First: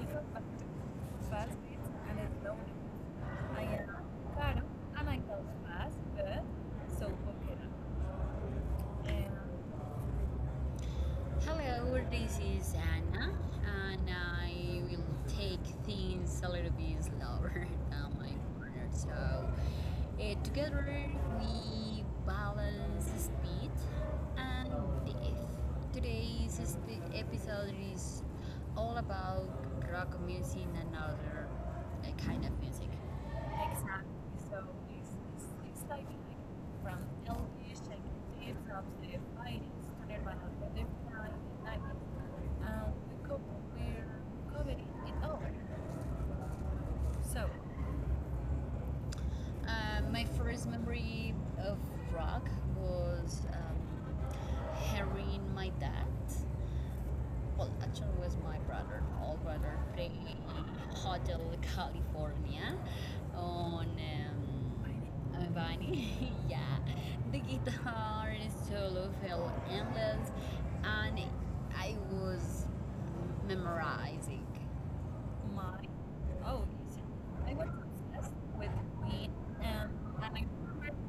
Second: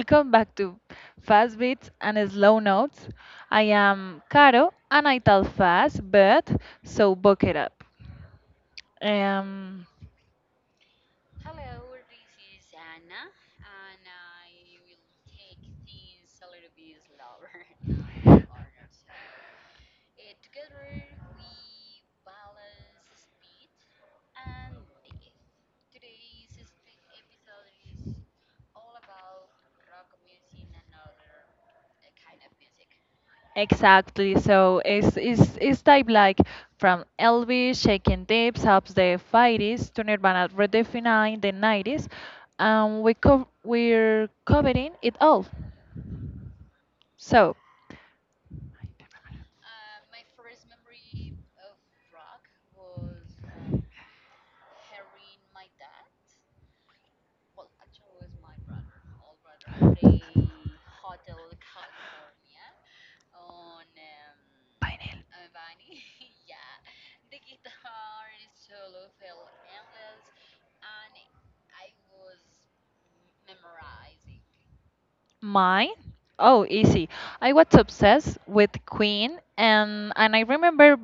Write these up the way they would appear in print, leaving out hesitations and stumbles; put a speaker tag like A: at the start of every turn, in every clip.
A: welcome
B: back
A: back to
B: to Fast
A: Fast Beats
B: Beats and
A: and
B: it's
A: Slow
B: Loaded.
A: Notes.
B: I
A: I
B: am
A: am
B: Cara
A: Caro and
B: and
A: I
B: I love
A: talk
B: fast
A: fast,
B: with
A: but so
B: Sopo
A: buck it
B: Kira.
A: up.
B: And
A: Um
B: hello, this is Anna, and I will take things a little bit slower than my partner. So, together we balance speed and depth. Today's episode is all about rock music and other kind of music. Exactly.
A: exactly.
B: So
A: So
B: it's,
A: it's it's
B: it's, it's
A: it's
B: like,
A: type like
B: like from
A: from
B: Elvis,
A: Elvis
B: like
A: shaking tips
B: tips up
A: up
B: to the
A: the
B: fighting
A: 50s to
B: started by
A: Nirvana
B: Alberta in the 90s.
A: redefining the 90s.
B: And the couple
A: We're
B: were covering
A: covering
B: it
A: it all.
B: over. So,
A: So
B: My first memory of rock was hearing my dad, well, actually, it was my brother, old brother, play Hotel California on
A: Pineal.
B: um, uh, yeah, the guitar solo felt endless, and I was memorizing my
A: Mine?
B: oh,
A: Oh, easy.
B: I
A: I
B: was
A: was
B: obsessed
A: obsessed
B: with
A: with
B: Queen
A: Queen,
B: and
A: and
B: and I
A: I
B: remember
A: remember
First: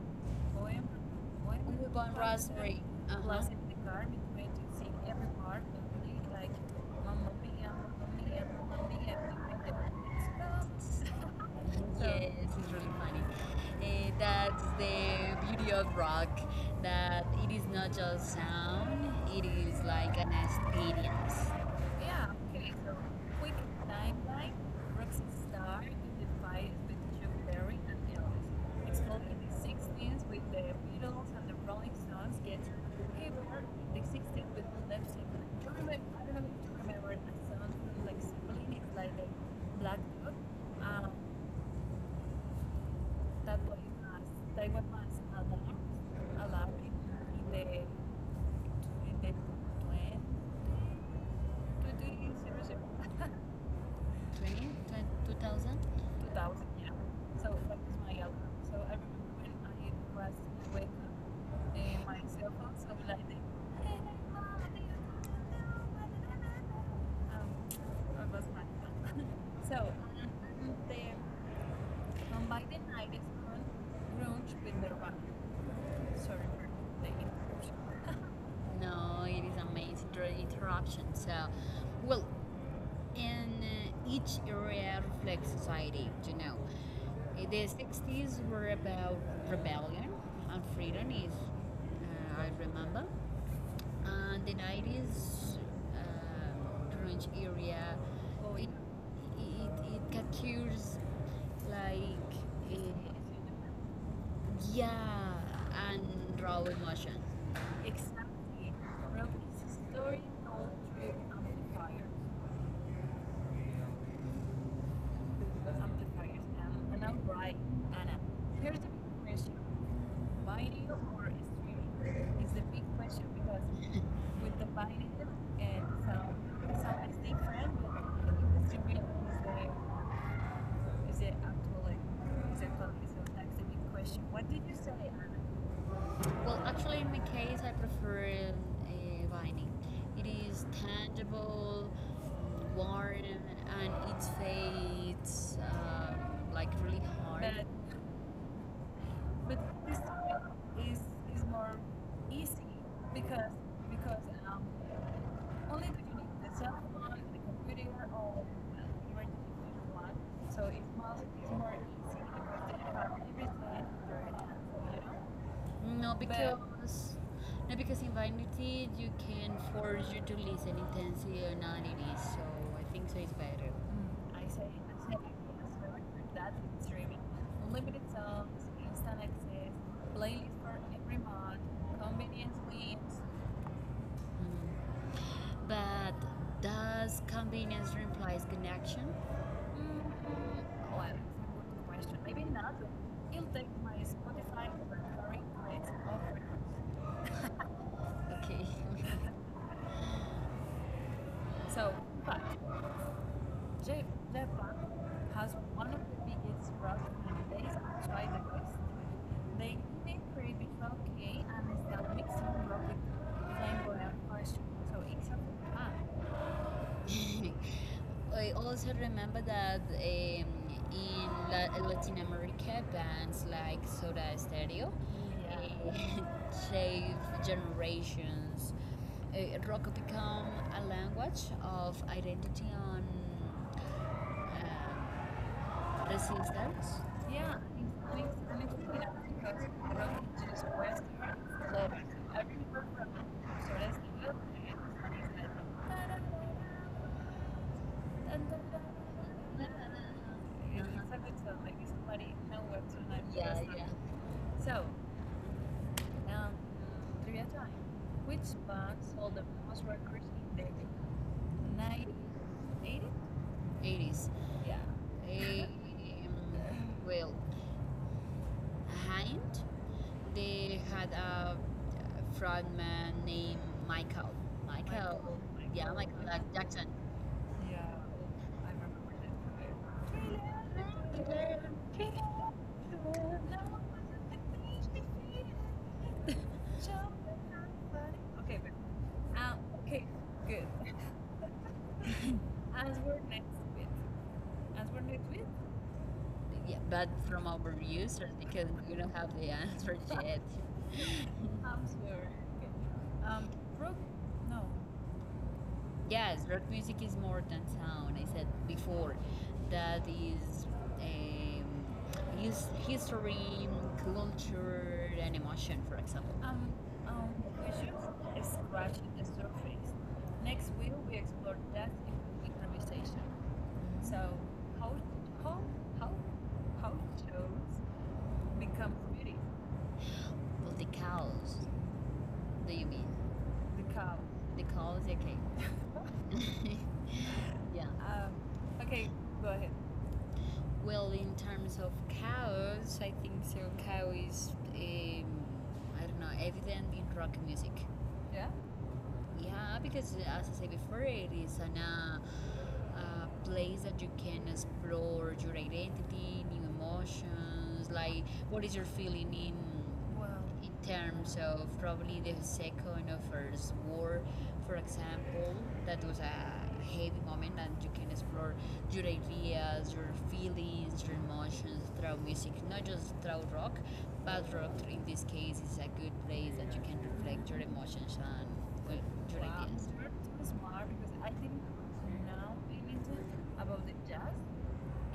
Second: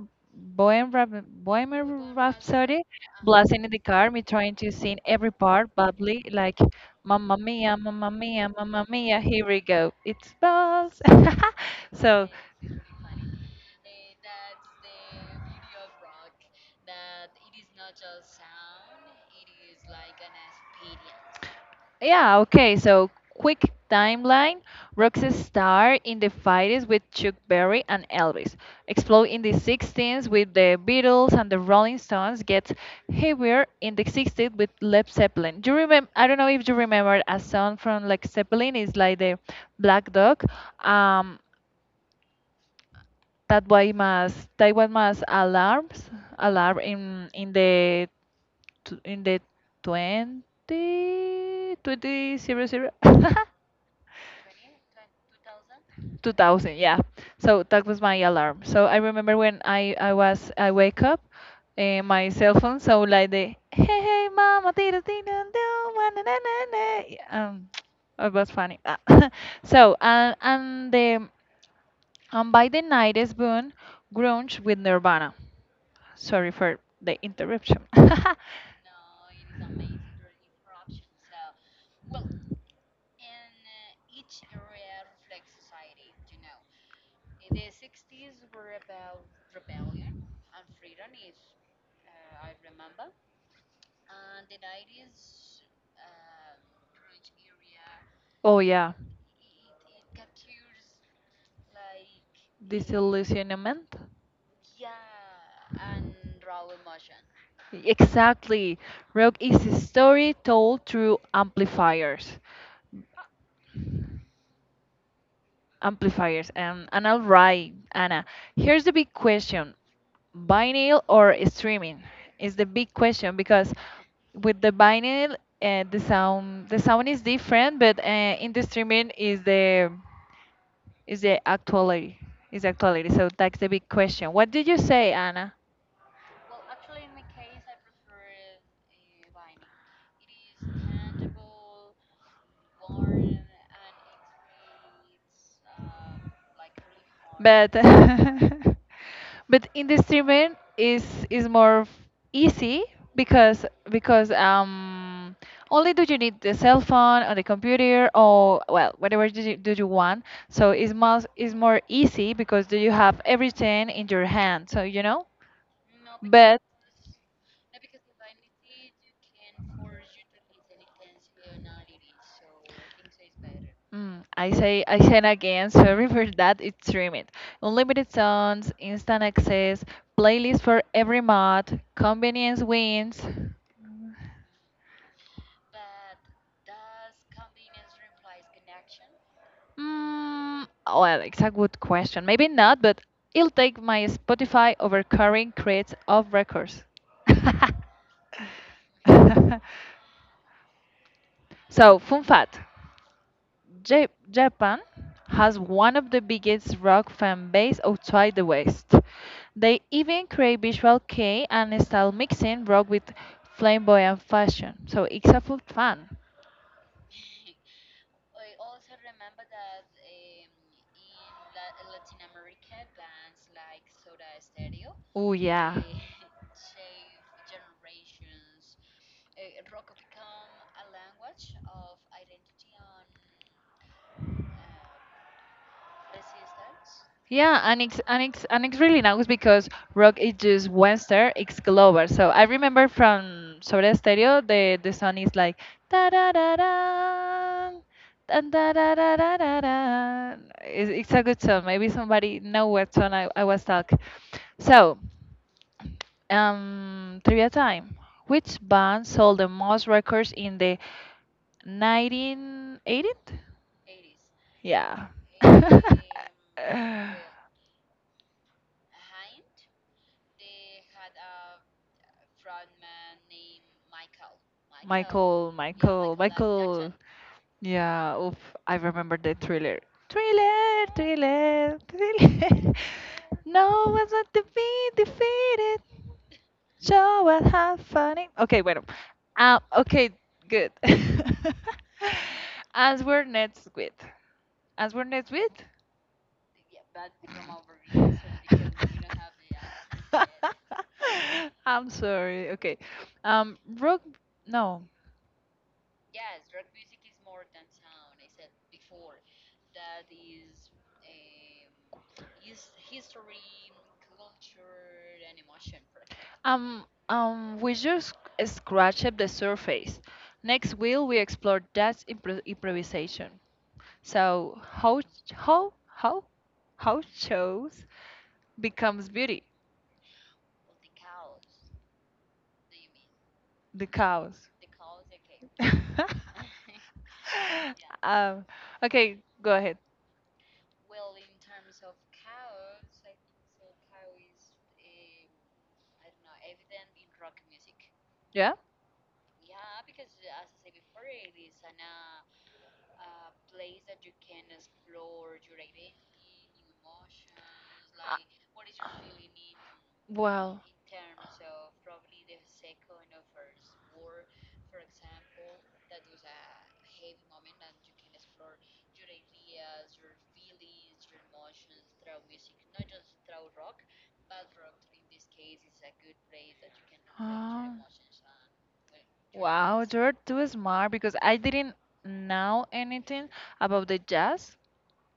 B: poem poem Newborn
A: Bohemian Rhapsody.
B: Raspberry. Uh-huh.
A: Uh-huh.
B: Plus in
A: Blasting in
B: the
A: the
B: car
A: car, me
B: we went
A: trying to
B: to sing
A: sing
B: every
A: every
B: part
A: part
B: and we
A: bubbly,
B: like
A: like
B: Mamma
A: Mamma
B: Mia,
A: Mia,
B: Mamma
A: Mamma
B: Mia,
A: Mia, Mamma
B: Mamma Mia,
A: Mia, here we
B: and we went
A: go.
B: to-
A: It's buzz.
B: it's So
A: So
B: yes, it's really funny. That's the beauty of rock, that it is not just sound, it is like an experience. Yeah,
A: yeah,
B: okay.
A: okay.
B: So
A: So,
B: quick
A: quick
B: timeline:
A: timeline.
B: Roxy
A: Roxy
B: Starr
A: starred in the
B: unified
A: 50s
B: with
A: with
B: Chuck
A: Chuck
B: Berry
A: Berry
B: and
A: and
B: Elvis,
A: Elvis. Explode
B: exploding
A: in
B: the
A: the
B: '60s
A: 60s
B: with
A: with
B: the
A: the Beatles
B: Beatles
A: and
B: and the
A: the
B: Rolling
A: Rolling
B: Stones.
A: Stones.
B: Gets
A: Gets
B: heavier
A: heavier in
B: in
A: the
B: the '60s
A: 60s
B: with
A: with
B: Led
A: Led
B: Zeppelin.
A: Zeppelin.
B: Do you
A: Do you
B: remember?
A: remember?
B: I
A: I
B: don't
A: don't
B: know
A: know
B: if
A: if
B: you
A: you
B: remember
A: remember
B: that
A: a
B: song
A: song
B: from
A: from
B: Led
A: Led
B: Zeppelin.
A: Zeppelin.
B: It's
A: It's
B: like
A: like
B: the
A: the
B: Black
A: Black
B: Dog.
A: Dog.
B: Um,
A: Um,
B: that
A: that
B: way
A: why
B: más,
A: must
B: Taiwan
A: Taiwan
B: was
A: must
B: allowed,
A: alarms alarm
B: it
A: in
B: in
A: the
B: the,
A: in
B: the
A: the
B: 20,
A: 20
B: 2000,
A: 2000.
B: yeah.
A: Yeah,
B: So that
A: so that
B: was
A: was my
B: my alarm.
A: alarm,
B: So
A: so I
B: I
A: remember
B: remember
A: when
B: when
A: I
B: I was
A: was I
B: I wake
A: wake up,
B: up, my
A: my cell
B: cell phone
A: phone,
B: so
A: so
B: like
A: like
B: the,
A: the hey hey mama tira tira do, wa, na, na, na, na." Yeah,
B: um, I
A: it
B: was
A: was
B: mad.
A: funny. Ah.
B: So
A: So and and the
B: the
A: and
B: by
A: by the
B: then, I had
A: night is born
B: grown
A: grunge with
B: with the run.
A: nirvana.
B: Sorry
A: Sorry
B: for
A: for
B: the
A: the
B: interruption.
A: interruption.
B: No, it is amazing interruption. So, well, in each area reflects society. You know, the '60s were about rebellion and freedom. Is I remember, and the '90s uh, grunge area.
A: Oh
B: It,
A: yeah,
B: it captures like uh,
A: disillusionment.
B: yeah, and raw emotion. Exactly.
A: Exactly.
B: Rock
A: Rock is a
B: a story
A: story
B: told
A: told through
B: through amplifiers.
A: amplifiers.
B: Amplifiers.
A: Amplifiers. And,
B: And
A: all
B: I'm right,
A: right,
B: Anna.
A: Anna,
B: Here's
A: here's
B: the
A: the big
B: big question,
A: question:
B: video
A: vinyl
B: or
A: or streaming?
B: streaming? It's
A: Is
B: the
A: the
B: big
A: big
B: question
A: question
B: because
A: because
B: with
A: with
B: the
A: the
B: video,
A: vinyl,
B: and
A: the
B: sound,
A: sound
B: sound is
A: is
B: different,
A: different, but
B: but
A: in the
B: with the streaming
A: streaming
B: is
A: is
B: the
A: the
B: actual, like,
A: actuality, is
B: is
A: the actuality.
B: actually so
A: So that's
B: that's
A: the
B: the big
A: big
B: question.
A: question. What
B: What did
A: did you
B: you say,
A: say,
B: Anna?
A: Anna?
B: Well, actually, in my case, I prefer vining. It is tangible, warm, and it fades like really
A: Hard.
B: hard.
A: But
B: But
A: but in the
B: this
A: streaming
B: is
A: is is more
B: more
A: f-
B: easy
A: easy
B: because
A: because
B: because
A: because
B: um,
A: um only
B: only
A: do
B: do
A: you
B: you
A: need the
B: need the
A: cell
B: cell
A: phone
B: phone,
A: or the
B: the computer,
A: computer
B: or
A: or
B: uh,
A: well
B: your
A: whatever do do you
B: individual one.
A: want. So
B: So
A: it's
B: it's more
A: most is
B: it's
A: more
B: more easy because
A: easy because do
B: they
A: you
B: have
A: have
B: everything
A: everything
B: in
A: in your
B: your
A: hand,
B: hands,
A: so
B: you
A: you know.
B: know. No,
A: But
B: because no, because in vanity you can force you to listen intensely or anality, so I think so is better.
A: mm,
B: I say,
A: I
B: I
A: say again,
B: say,
A: sorry for
B: with that
A: that, it's
B: with streaming,
A: streamed.
B: unlimited
A: Unlimited
B: songs,
A: songs, instant
B: instant access,
A: access,
B: playlist
A: playlist for
B: for
A: every
B: every month,
A: mod,
B: convenience
A: convenience wins.
B: wins. Mm. But does convenience replace connection?
A: Mm,
B: Mm, well,
A: well, it's a good
B: good question.
A: question. Maybe
B: Maybe not.
A: not, but it'll
B: You'll take
A: take
B: my
A: my
B: Spotify
A: Spotify over
B: over very
A: current
B: great
A: creates of
B: offer.
A: records.
B: Okay. So,
A: So, fun
B: but
A: fact.
B: Ja-
A: Japan
B: Japan has
A: has
B: one
A: one
B: of
A: of the
B: the biggest
A: biggest
B: rock
A: rock
B: music
A: fan base
B: days outside
A: outside the
B: the West.
A: West. They
B: They even
A: even create
B: create visual
A: visual kei
B: K and
A: and
B: start
A: style
B: mixing
A: mixing
B: rock
A: rock
B: with
A: with flamboyant
B: flamboyant fashion.
A: fashion.
B: So
A: So it's
B: it's
A: a
B: a
A: full
B: fun.
A: fun.
B: I also remember that in Latin America, bands like Soda Stereo,
A: Oh yeah.
B: yeah. shaped generations. Rock became a language of identity on uh, resistance. Yeah,
A: Yeah, and
B: and it's, and
A: it's
B: it's
A: really
B: really
A: nice because
B: nice
A: rock
B: rock
A: is
B: is
A: just
B: just
A: Western,
B: Western.
A: it's
B: So
A: global. So
B: I
A: I
B: remember
A: remember
B: from
A: from
B: Soda
A: Sobre
B: Stereo,
A: Stereo, the
B: and
A: song is like da da
B: it's
A: da
B: like,
A: da.
B: yeah, it's
A: And da
B: hard
A: da da da da
B: to tell.
A: da. It's a good song. Maybe
B: Like, somebody
A: somebody know what
B: knows
A: song
B: or
A: I
B: yeah,
A: was
B: knows. Yeah.
A: talking.
B: So,
A: So,
B: um, trivia
A: trivia
B: time.
A: time.
B: Which
A: Which
B: band
A: band
B: sold
A: sold
B: the
A: the
B: most
A: most
B: records
A: records in
B: in the
A: the 1980s?
B: 1980s? 80s. Yeah.
A: Yeah.
B: They, well, Hand, they had a frontman named Michael. Michael.
A: Michael, yeah,
B: Michael. Yeah,
A: Michael,
B: Michael Jackson.
A: Michael.
B: Yeah.
A: Yeah, oof, I
B: I remember
A: remember the thriller.
B: that.
A: Thriller, thriller,
B: Okay.
A: thriller. No
B: Okay,
A: one's not to be defeated. Show us how funny. Okay, bueno.
B: but okay,
A: Okay,
B: good.
A: good.
B: As
A: As
B: we're
A: we're
B: next
A: next
B: with,
A: with.
B: as
A: As
B: we're
A: we're
B: next
A: next
B: with,
A: with.
B: yeah, but from our users because we don't have the answer yet. I'm
A: I'm
B: sorry.
A: sorry. Okay.
B: Okay. Um, pro,
A: Rock.
B: no,
A: No.
B: yes, rock music is more than sound. I said before that is um, his history, culture, and emotion, for example. Um,
A: We just
B: we just scratched
A: scratched
B: the
A: the
B: surface.
A: surface.
B: Next
A: Next
B: week
A: will
B: we
A: we
B: explore
A: explore
B: that
A: that
B: in improvisation.
A: improvisation.
B: So
A: So
B: how
A: how
B: how
A: how
B: how
A: how
B: how
A: how
B: shows
A: chose
B: become
A: becomes
B: beauty?
A: beauty?
B: Well, the cows, do you mean?
A: The
B: The cow.
A: cows.
B: The cows, okay. Yeah.
A: Yeah.
B: Okay,
A: Okay,
B: go
A: go
B: ahead.
A: ahead.
B: Well, in terms of cows, I think so. Cow is, um, I don't know, evident in rock music. Yeah.
A: Yeah.
B: Yeah, because as I said before, it is an, a place that you can explore your identity, new emotions, like what is your feeling in, well,
A: Well,
B: in terms of probably the second or first war, for example, that was a heavy moment and you can explore your ideas, your feelings, your emotions through music, not just through rock, but rock in this case is a good place that you can reflect your
A: uh,
B: emotions and your wow.
A: wow,
B: Ideas.
A: you're
B: You're
A: too
B: too
A: smart
B: smart
A: because
B: because I
A: I
B: think
A: didn't
B: now
A: know
B: we need to
A: anything about
B: about the
A: the
B: jazz
A: jazz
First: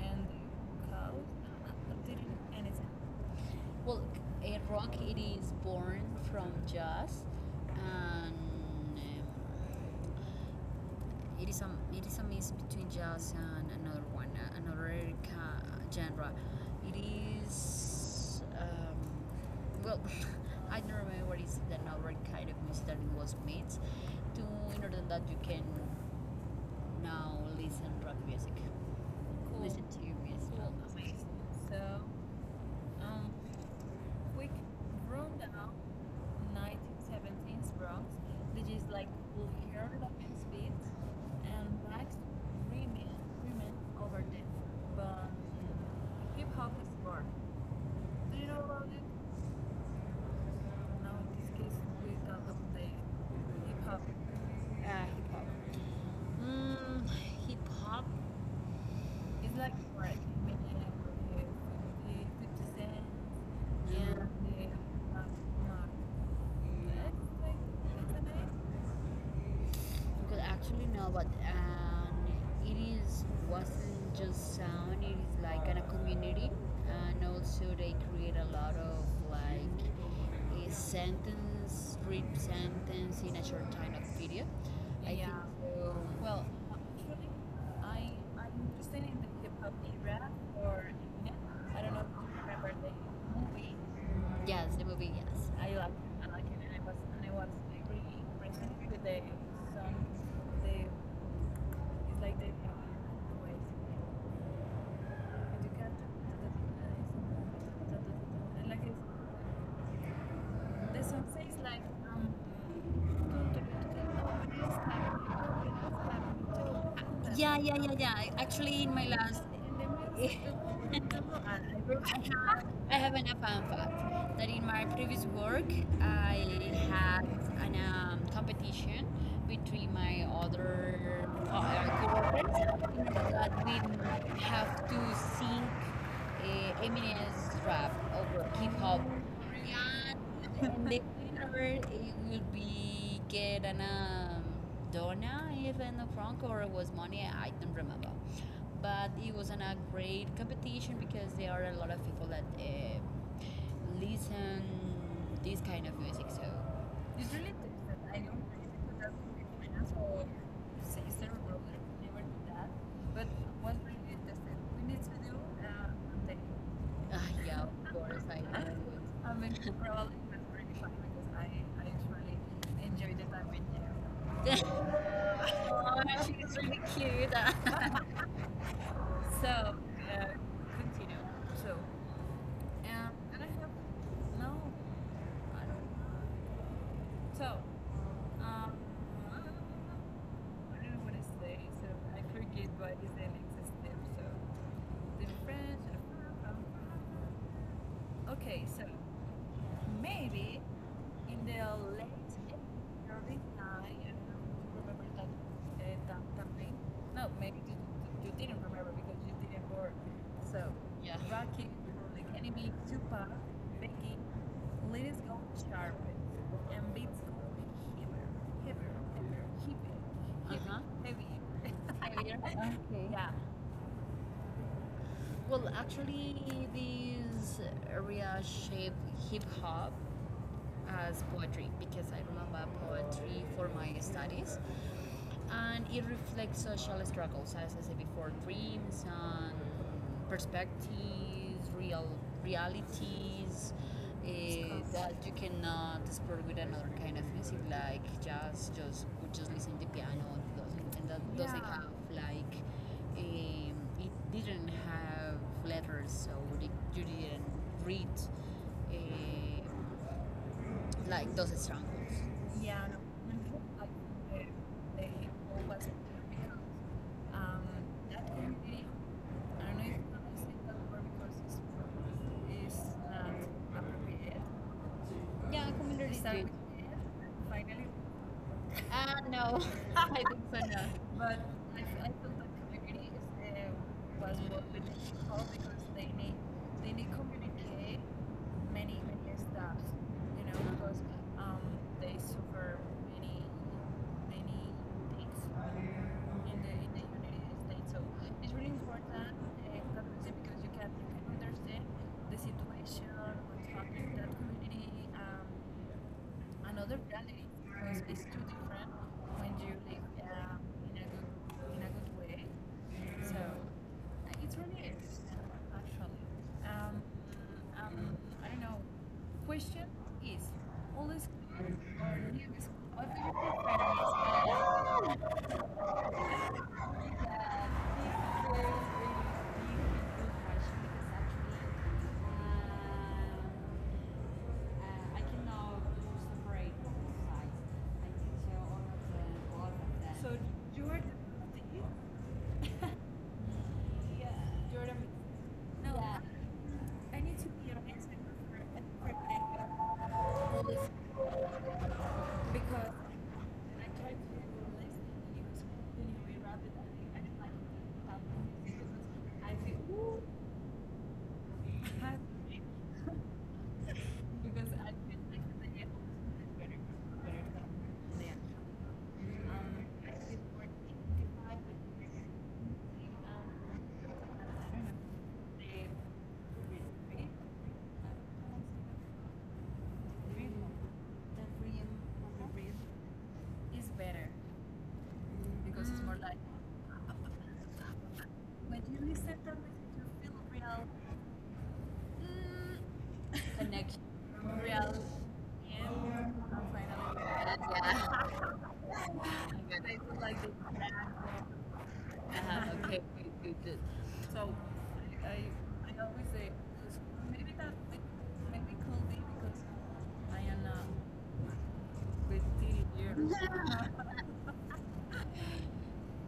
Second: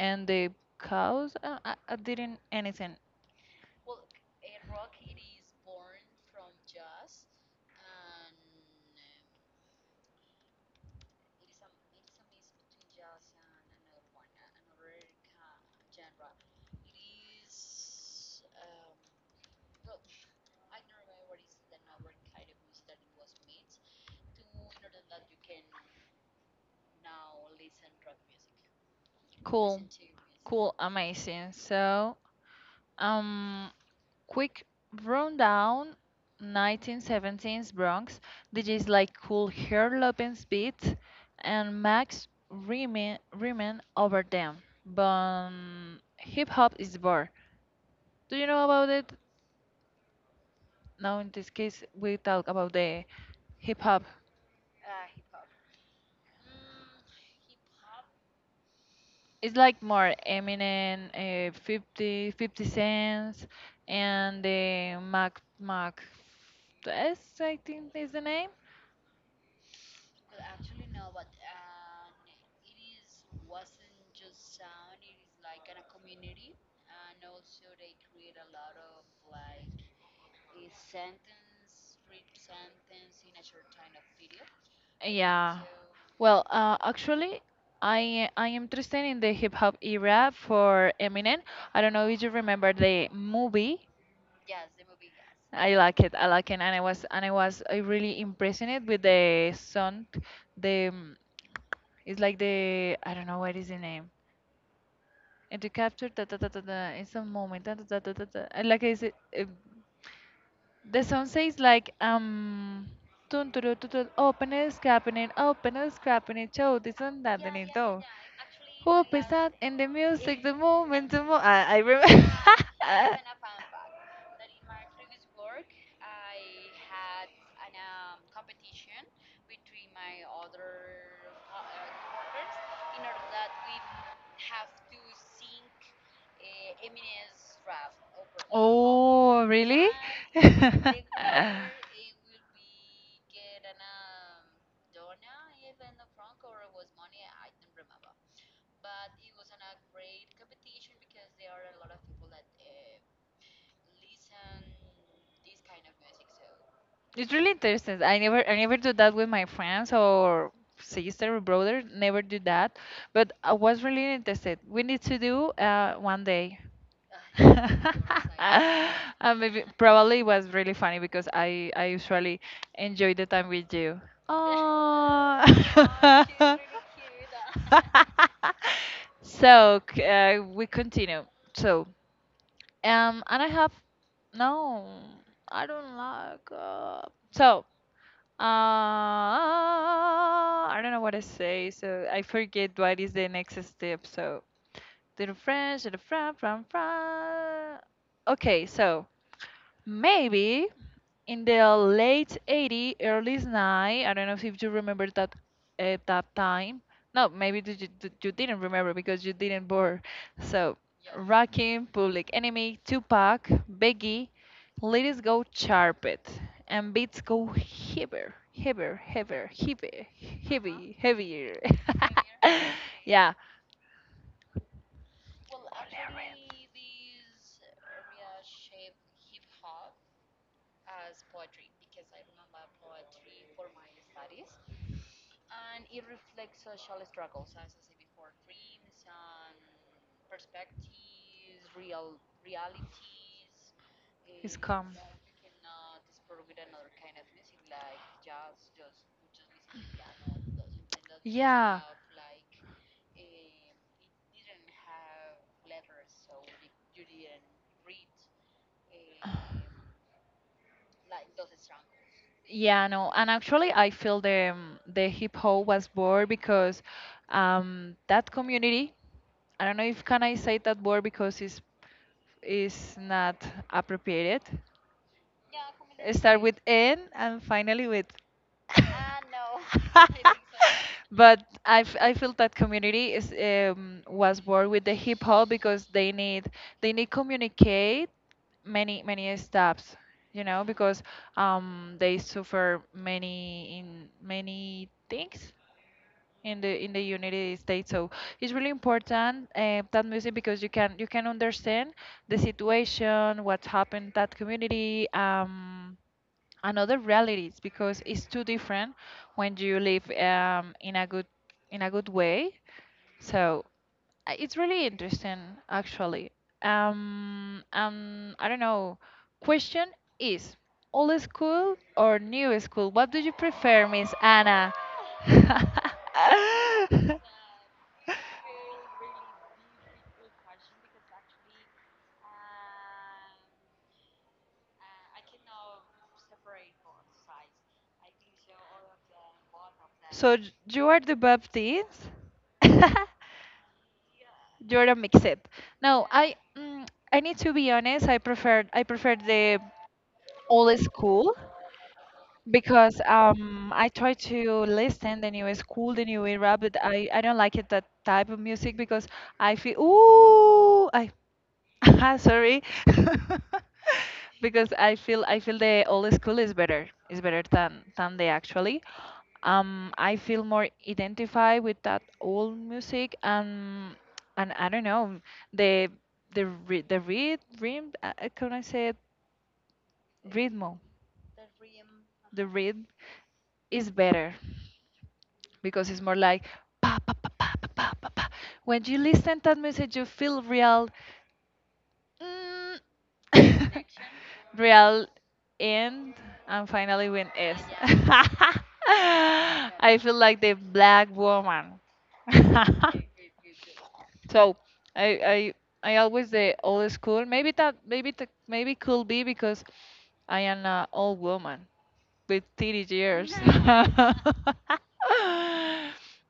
B: and
A: the
B: the cows
A: cows. I
B: didn't
A: didn't
B: anything.
A: anything.
B: Well, a rock it is born from jazz, and um, it is a mix between jazz and another one, another ca- genre. It is well, I don't remember what is the another kind of music that it was made to in order that you can now listen rock music. Cool. Listen
A: Cool,
B: to is cool.
A: cool,
B: Amazing.
A: amazing.
B: So,
A: So,
B: um,
A: um,
B: we
A: quick
B: rode down
A: rundown.
B: 1917's
A: 1917's
B: Bronx,
A: Bronx,
B: which is
A: DJs
B: like
A: like Cool
B: here
A: Hair
B: in
A: Lopez
B: speed,
A: Beat
B: and
A: and
B: black
A: Max
B: women
A: Riemann,
B: women
A: Riemann over
B: over there.
A: them. But
B: But hip
A: Hip hop
B: hop is
A: is
B: born.
A: bar. Do
B: Do
A: you
B: you know
A: know
B: about
A: about
B: it?
A: it?
B: No,
A: Now, in
B: in
A: this
B: this case,
A: case, we
B: we got
A: talk
B: of
A: about
B: the
A: the hip
B: hip
A: hop.
B: hop. Ah, hip hop. Mm, hip hop.
A: It's
B: It's like
A: like
B: for
A: more
B: the
A: Eminem,
B: fifty
A: 50
B: fifty cents
A: Cents,
B: and
A: and the Mac Mac. Yes,
B: it's
A: I
B: like
A: think is
B: it's
A: the name.
B: amazing because actually no but it is wasn't just sound, it is like in a community and also they create a lot of like a sentence brief sentence in a short time of period, I yeah. Think
A: Yeah.
B: so.
A: Well,
B: Well, actually,
A: actually,
B: I
A: I
B: I'm
A: am interested
B: interested
A: in
B: in
A: the
B: the
A: hip
B: hip
A: hop
B: hop
A: era
B: era
A: for
B: or
A: Eminem. I
B: I
A: don't
B: don't know
A: know
B: if
A: if you
B: you
A: remember
B: remember the
A: the
B: movie?
A: movie.
B: Yes, the movie. Yes.
A: I
B: I love
A: like
B: it.
A: it.
B: I like it, and I was
A: And
B: and
A: I
B: I was
A: was I
B: very
A: really
B: impressed
A: impressing it with
B: with the
A: the
B: song.
A: sound.
B: The
A: The mm, it's
B: it's
A: like
B: like the
A: the I don't know what is
B: ways.
A: the name. And
B: And
A: to
B: you can't.
A: capture da da da da da, it's a moment da da da da da. Da. I
B: I
A: Like
B: like it,
A: is it, the
B: the song
A: song
B: says
A: says
B: like
A: like
B: um
A: Dun, dun, dun, dun, dun, open is happening, show this and that and
B: yeah,
A: it
B: yeah, yeah,
A: though.
B: yeah. Actually, in
A: Who
B: my
A: is
B: last,
A: that? And the
B: I
A: music, the moment, I remember.
B: I have an, fun fact that in my previous work, I had an competition between my other coworkers that we have to sing Eminem's rap over hip hop. And
A: And
B: the
A: the
B: winner it will be get an dona even a franc or it was money. I don't remember. But it was an, a great competition because there are a lot of people that listen this kind of music. So
A: it's
B: it's
A: really
B: really
A: interesting.
B: tough that I don't
A: I
B: really
A: never do
B: do
A: that
B: that
A: with
B: with
A: my
B: my
A: friends
B: friends or
A: or
B: sister
A: sister or
B: or brother.
A: brother. Never
B: Never
A: do
B: do that.
A: that.
B: But
A: But I
B: what
A: was
B: really
A: really
B: tested
A: interested. We
B: we
A: need
B: need
A: to
B: to do
A: do,
B: on
A: one
B: the,
A: day.
B: ah yeah, of course, I know it. I
A: Uh,
B: mean,
A: maybe
B: overall,
A: probably
B: it
A: it
B: was
A: was really
B: really fun
A: funny because
B: because
A: I
B: I actually
A: usually enjoy
B: enjoyed
A: the
B: the
A: time
B: time with
A: with
B: you.
A: you. Oh.
B: Oh, she's really cute. So,
A: So we
B: continue.
A: continue.
B: So,
A: So
B: and
A: and
B: I
A: I
B: have
A: have
B: no,
A: no,
B: I
A: I
B: don't.
A: don't like.
B: So, um, I don't
A: Uh, I don't know
B: know
A: what
B: what
A: to
B: to say.
A: say,
B: So
A: so
B: I
A: I
B: forget
A: forget
B: what
A: what
B: is
A: is the
B: the
A: next
B: next step.
A: step.
B: So,
A: So,
B: the
A: the
B: French.
A: French, the fra fra fra.
B: Okay,
A: Okay,
B: so
A: so
B: maybe
A: maybe
B: in
A: in
B: the
A: the
B: late
A: late 80s, early
B: early 90s,
A: 90s, I don't
B: I
A: know if
B: don't
A: you
B: remember
A: remember
B: that,
A: that, that
B: that thing.
A: time. No,
B: No, maybe
A: maybe
B: you,
A: you
B: you
A: you
B: didn't
A: didn't
B: remember
A: remember
B: because
A: because you
B: you didn't
A: didn't
B: work.
A: born.
B: So,
A: So,
B: yeah. Rocky,
A: Rakim,
B: Public
A: Public
B: Enemy,
A: Enemy,
B: Tupac,
A: Tupac,
B: Becky,
A: Biggie,
B: Let
A: Let
B: It
A: It
B: Go,
A: Go,
B: Sharp,
A: Chirp It, and
B: and Beats
A: Beats
B: go
A: Go
B: Heaver,
A: Heavier,
B: Heaver,
A: heavier,
B: Heaver,
A: heavier,
B: Heaver,
A: heavier,
B: Uh-huh.
A: heavy,
B: Heaver,
A: heavier.
B: heavy, Heavier. Okay. Yeah.
A: Yeah,
B: Well, actually, this area shaped hip hop as poetry because I remember poetry for my studies. And it reflects social struggles, as I said before, dreams and perspectives, real realities uh, that you cannot explore with another kind of music, like just listen to piano and doesn't and that doesn't, yeah.
A: yeah.
B: Have like um, it didn't have letters, so it- you didn't read uh, like those strongholds. Yeah,
A: Yeah,
B: no.
A: no, and actually, I feel
B: Like,
A: the hip hop
B: they was
A: was born because
B: um, that
A: that
B: community.
A: community. I
B: I
A: don't
B: don't
A: know
B: know if
A: if
B: I'm
A: can I
B: gonna
A: say
B: say
A: that
B: that
A: word
B: word because
A: because it's
B: it's
A: is not
B: not
A: appropriated.
B: appropriate. Yeah,
A: Start
B: community.
A: with N and finally
B: Finally,
A: with
B: but
A: but I
B: I
A: feel
B: feel that
A: that
B: community
A: community is
B: is was
A: was
B: what
A: born
B: we
A: with the
B: need to
A: hip
B: call
A: hop
B: because
A: because they need
B: they need communicate
A: communicate
B: many
A: many
B: many
A: many steps,
B: stuffs,
A: you
B: you know,
A: know,
B: because
A: because
B: um, they
A: they
B: suffer
A: suffer
B: many
A: many in
B: many
A: many
B: things
A: things
B: in the
A: in the
B: United
A: United
B: States.
A: States,
B: So
A: so it's
B: it's
A: really
B: really important
A: important, that
B: that we
A: music
B: say because
A: because you
B: you
A: can
B: can understand
A: understand the
B: the situation,
A: situation what's
B: what's
A: happened
B: happening in that
A: that community,
B: community.
A: another
B: Another brand that
A: realities
B: is
A: because
B: because
A: it's
B: it's too
A: too
B: different
A: different
B: when
A: when
B: you
A: you
B: live
A: live
B: in a good
A: in a good
B: way.
A: way.
B: So
A: So, it's
B: it's really
A: really
B: interesting,
A: interesting
B: actually.
A: actually.
B: Um, um,
A: I
B: I
A: don't
B: don't know.
A: know. Question
B: Question is
A: is
B: old
A: old
B: school
A: school or
B: or new
A: new
B: school?
A: school? What
B: What
A: do
B: do
A: you
B: you
A: prefer,
B: prefer in
A: Miss Anna?
B: this, so
A: So you
B: you
A: are
B: are
A: the
B: the,
A: Baptist. You're
B: you're
A: a
B: the
A: mixed.
B: no,
A: No, yeah.
B: yeah.
A: I yeah. Mm, I
B: I
A: need
B: need to
A: to be
B: be
A: honest.
B: honest and
A: I prefer the old school
B: because
A: because I
B: I
A: try
B: tried
A: to
B: to like
A: listen the
B: it
A: new
B: was
A: school, the
B: really
A: new
B: way
A: era,
B: rapid
A: but
B: and
A: I
B: I
A: don't
B: didn't like
A: like it that
B: it that
A: type of
B: much
A: music
B: because
A: because
B: I
A: I feel
B: feel
A: ooh I
B: I-
A: sorry because
B: because I feel
A: I
B: like
A: feel
B: the
A: the
B: hair
A: old school is
B: better,
A: better, is
B: very
A: better
B: very
A: than they
B: there.
A: actually.
B: Um, I
A: I
B: feel
A: feel more
B: more dignified
A: identified
B: with
A: with that old music and I don't know
B: the
A: the the ry- the
B: rhythm
A: read rhythm, can I say it? Rhythm, the rhythm is
B: is better
A: better because
B: because
A: it's
B: it's
A: more
B: more like
A: like pa pa pa pa pa pa pa. Pa. When
B: when
A: you
B: you listen
A: listen
B: to
A: that
B: it,
A: message, you
B: you feel
A: feel real,
B: real
A: mm,
B: connection
A: real
B: with and
A: end,
B: I'm
A: and finally when
B: finally
A: S.
B: realized
A: I feel like the black woman.
B: Yeah. Okay. So
A: So I
B: I,
A: I
B: I
A: I always
B: always say
A: say old school. Maybe
B: maybe
A: that
B: that
A: maybe that maybe
B: maybe
A: could
B: could be
A: be
B: because
A: because I
B: I am
A: am an old woman with
B: with thirty
A: teenage years.
B: years.
A: But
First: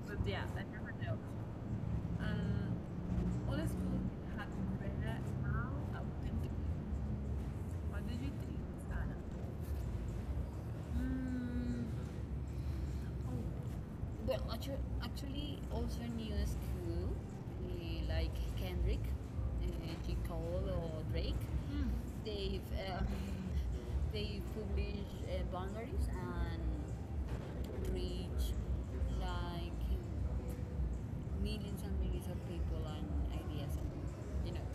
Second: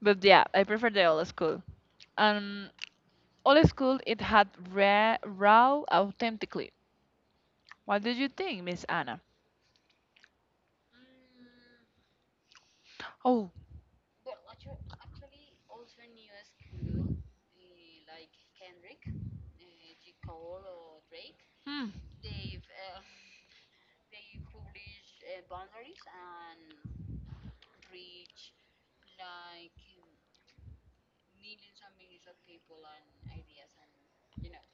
B: But
A: yeah,
B: yeah, I
A: I prefer
B: never
A: the
B: know.
A: old school. Um,
B: Um, all
A: old
B: the school
A: school, it
B: had
A: had
B: better now
A: raw
B: authentic.
A: authentically. What
B: What do
A: did
B: you
A: you think, Miss
B: think, Anna?
A: Anna?
B: Mm,
A: Oh,
B: well, actually, also new school like Kendrick, J. Cole, or Drake.
A: hmm,
B: Mm. They've they publish boundaries and reach like millions and millions of people and ideas and you know.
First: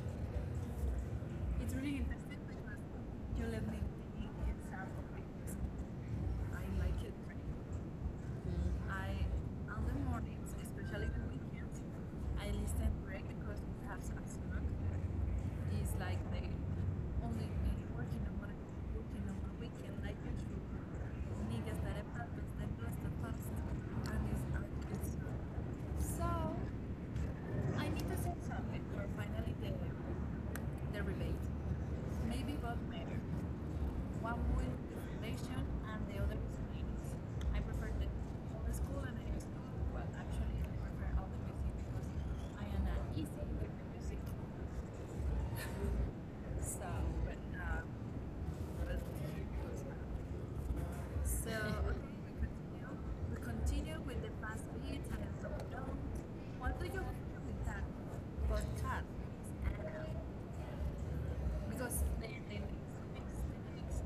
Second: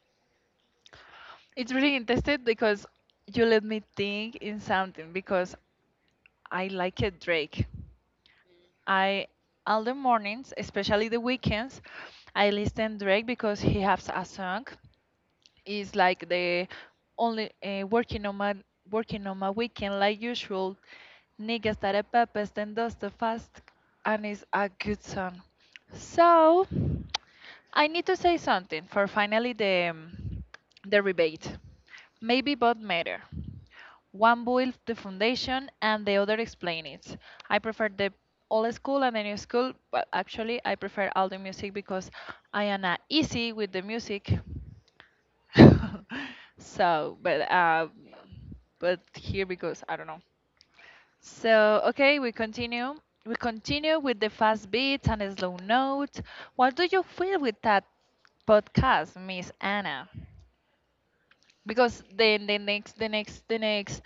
A: it's
B: It's
A: really
B: really
A: interesting
B: interesting because
A: because you
B: you
A: let
B: let me
A: me
B: take
A: think in
B: example
A: something because
B: because I
A: I
B: like
A: like
B: it.
A: it Drake.
B: I
A: I
B: on
A: all the
B: the
A: mornings,
B: mornings, especially
A: especially the
B: the
A: weekends,
B: weekends,
A: I
B: I listen
A: listen
B: break
A: Drake because
B: because
A: he
B: we have
A: has
B: a
A: a song.
B: Axonok. It's
A: It's
B: like
A: like
B: they
A: the
B: only
A: only,
B: working on working
A: working on
B: on
A: my
B: the weekend
A: weekend
B: like
A: like
B: usual.
A: usual.
B: Niggas
A: Niggas that
B: that
A: a
B: are
A: peppers
B: purpose, they
A: then does
B: bless
A: the
B: the past
A: fast, and
B: and
A: it's
B: it's
A: a good
B: artists.
A: song.
B: So
A: So I
B: I
A: need
B: need
A: to
B: to say
A: say
B: something
A: something
B: for
A: for finally
B: finally the
A: the
B: the rebate.
A: rebate. Maybe
B: Maybe
A: both
B: about matter.
A: matter.
B: One
A: One
B: with
A: builds the
B: the foundation
A: foundation
B: and
A: and the
B: the other
A: other
B: with the
A: explain
B: English.
A: it. I
B: I
A: prefer
B: prefer the
A: the
B: old
A: old school
B: school and
A: and the
B: the
A: new
B: new school.
A: school, but
B: Well, actually,
A: actually
B: I
A: I prefer
B: prefer
A: all
B: all
A: the
B: the music
A: music
B: because
A: because I
B: I
A: am
B: am
A: not
B: not easy
A: easy
B: with
A: with the
B: the music.
A: music.
B: So,
A: So,
B: but,
A: but here
B: so
A: because I don't know.
B: okay,
A: So,
B: we
A: okay, we continue.
B: continue.
A: We
B: We continue
A: continue with
B: with
A: the
B: the fast
A: fast
B: beat
A: beats
B: and the
A: and
B: slow
A: slow
B: down.
A: notes. What
B: What
A: do
B: do you
A: you feel
B: feel
A: with
B: with
A: that
B: that? Podcast
A: podcast, Miss
B: and
A: Anna?
B: because
A: Because
B: the,
A: then the
B: the
A: next the next
B: next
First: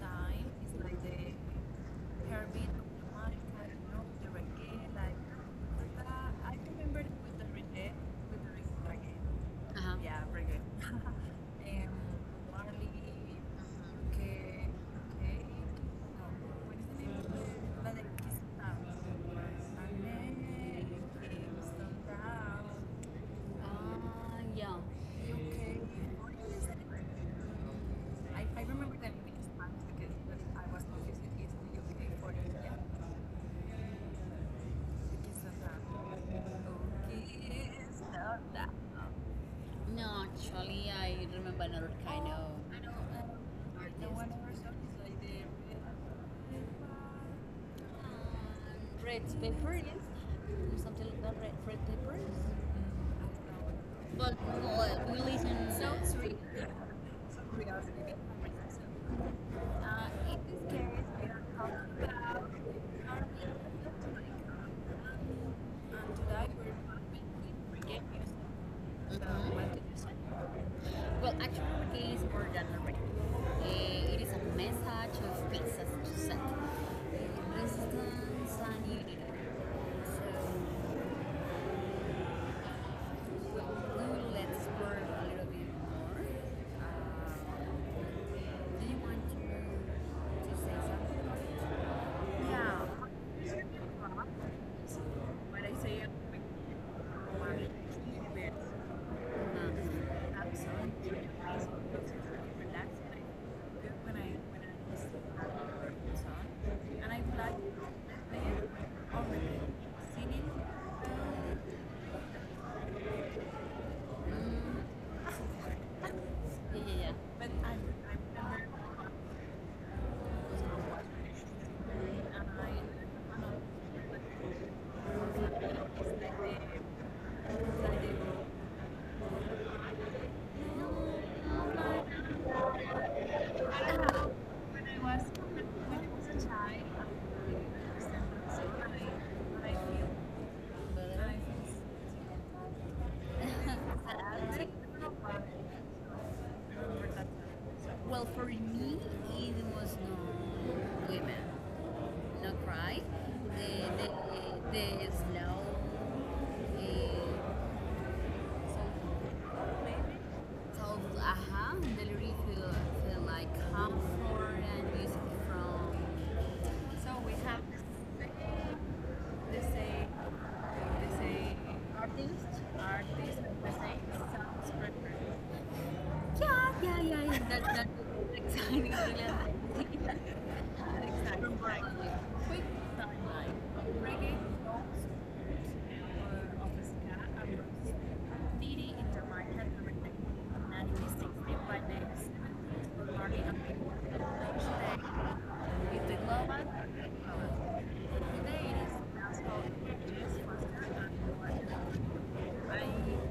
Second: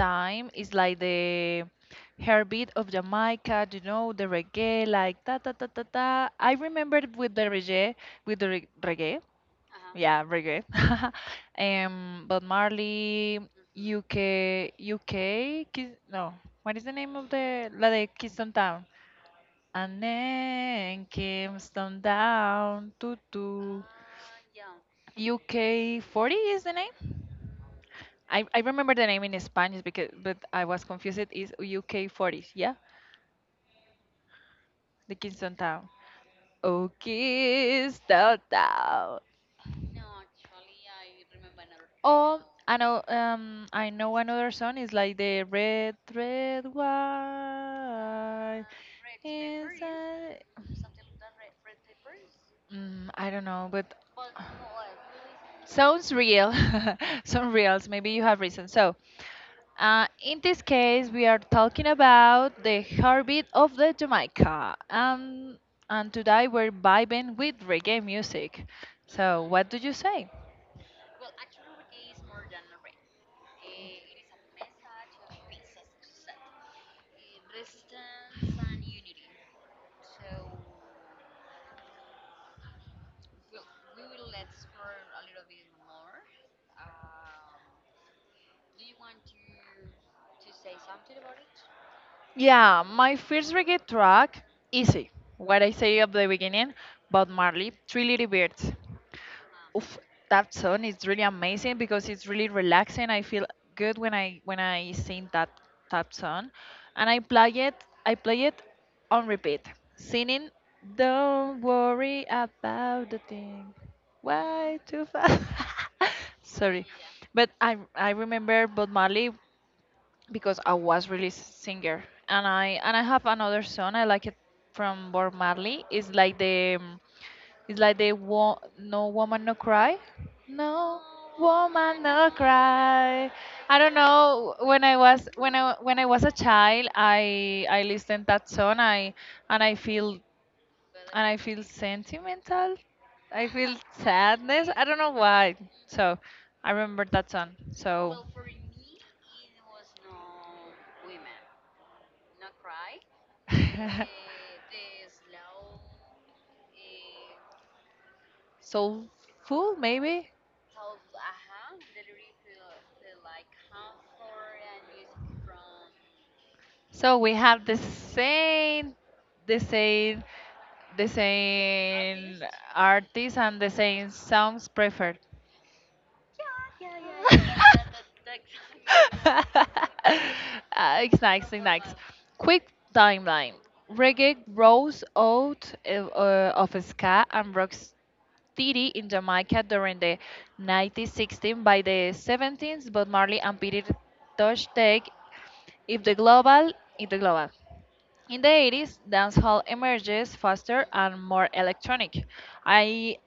B: time
A: is
B: is like
A: like the
B: the Herbie
A: heartbeat of
B: Monica,
A: Jamaica, you
B: you know,
A: know, the
B: the reggae,
A: reggae,
B: like
A: like ta ta ta ta ta.
B: the,
A: I
B: I remember
A: remember with the reggae,
B: with
A: with the
B: the
A: reggae,
B: reggae,
A: uh-huh,
B: Uh-huh, yeah,
A: yeah,
B: reggae,
A: reggae.
B: um,
A: Um, Bob
B: Marley,
A: Marley,
B: UK,
A: UK,
B: UK,
A: UK, Kiss, no,
B: what
A: what
B: is
A: is the
B: the name
A: name
B: of
A: of the
B: the, la
A: la
B: de
A: de Kingston Town?
B: Kistan,
A: And
B: Anne,
A: then
B: Kistan
A: Kingston
B: Down.
A: Down, to mhm. to
B: Ah, yeah. You okay?
A: UK 40 is the name?
B: I
A: I
B: remember
A: remember the
B: that
A: name
B: many
A: in
B: times
A: Spanish because
B: because when
A: but
B: I
A: I
B: was
A: was
B: confused
A: confused. It
B: with it's
A: is
B: the UK
A: UK
B: for.
A: 40s, yeah?
B: Yeah.
A: The
B: It is not
A: Kingston Town.
B: that.
A: Oh,
B: Okay, it's
A: Kingston
B: that.
A: Town.
B: No, actually, I remember another kind
A: Oh,
B: of I
A: I
B: know.
A: know. I
B: The
A: know
B: one
A: another
B: version
A: song
B: is
A: is
B: like
A: like
B: the
A: the
B: red.
A: red, red, white
B: Red paper,
A: inside.
B: yes, something like that. Red, red papers,
A: Mm, I don't know, but
B: but well, we listen.
A: sounds
B: Sounds real.
A: real.
B: Yeah. Sounds
A: Some
B: real.
A: reals. Maybe you have reason. So,
B: In
A: in this
B: this case,
A: case, we
B: we
A: are
B: are
A: talking about
B: talking.
A: the heartbeat of the Jamaica, and today we're vibing with reggae music.
B: So,
A: So, what do you say?
B: well, actually, reggae more than a record. It is a message of peace, as you said, resistance and unity. So, we will explore a little bit more. Um, do you want to say something? Yeah.
A: Yeah, my first reggae track. Easy.
B: What
A: What I
B: I
A: say
B: say,
A: at the beginning, Bob Marley, Three Little Birds. Oof, that song is really amazing because it's really relaxing. I feel good when I sing that song,
B: and
A: and
B: I
A: I play it. I
B: like
A: play it
B: playing all
A: on repeat,
B: the singing.
A: singing. Don't worry about the thing. Why too fast?
B: Yeah,
A: Sorry,
B: yeah, yeah. But
A: but
B: I
A: I
B: never
A: remember Bob Marley
B: was
A: because I
B: on watch
A: was really singer, and
B: and I
A: I have
B: um,
A: another song I
B: it's like
A: like it
B: they,
A: from Bob Marley. It's like the
B: it's
A: it's
B: like
A: like
B: they
A: the
B: go,
A: No Woman No Cry. No woman no cry. I don't
B: "Ah,
A: know
B: when I was when
A: when
B: I
A: I was
B: was
A: a
B: a child,
A: child
B: I really
A: I
B: understand
A: listened that
B: that. So
A: song I and
B: I feel, I
A: I feel
B: feel sad.
A: sentimental. I feel
B: Like, I
A: sadness. I
B: don't
A: don't
B: know
A: know
B: why.
A: why. So I remember
B: Remember that
A: that song.
B: So, well,
A: So
B: for me, it was no women. Not cry. The the slow uh,
A: soulful maybe.
B: told aha delivery feel, feel like comfort and music from. So
A: So
B: we
A: we
B: have
A: have
B: the same,
A: the
B: the same,
A: same, the
B: the same artist
A: same artists
B: and
A: and
B: the
A: the
B: same
A: same songs
B: sounds
A: preferred.
B: record. Yeah yeah yeah, yeah, that that's exciting, really, that exact,
A: It's
B: exactly.
A: it's nice.
B: Quick
A: Quick
B: timeline.
A: timeline.
B: Reggae,
A: Reggae
B: folk,
A: rose out
B: or
A: of
B: office
A: ska
B: cat,
A: and
B: and
A: rocksteady
B: Didi
A: in
B: in
A: Jamaica during
B: Jamaica,
A: the
B: 96,
A: 1960s.
B: by
A: By the
B: the
A: 70s,
B: seventeenth
A: Bob
B: of March,
A: Marley and Peter Tosh
B: today
A: take
B: is
A: if
B: the
A: the
B: global.
A: global, if the global in the
B: Today is
A: 80s,
B: National
A: dancehall
B: Indigenous
A: emerges faster
B: Foster
A: and
B: and
A: more
B: Welfare
A: electronic. I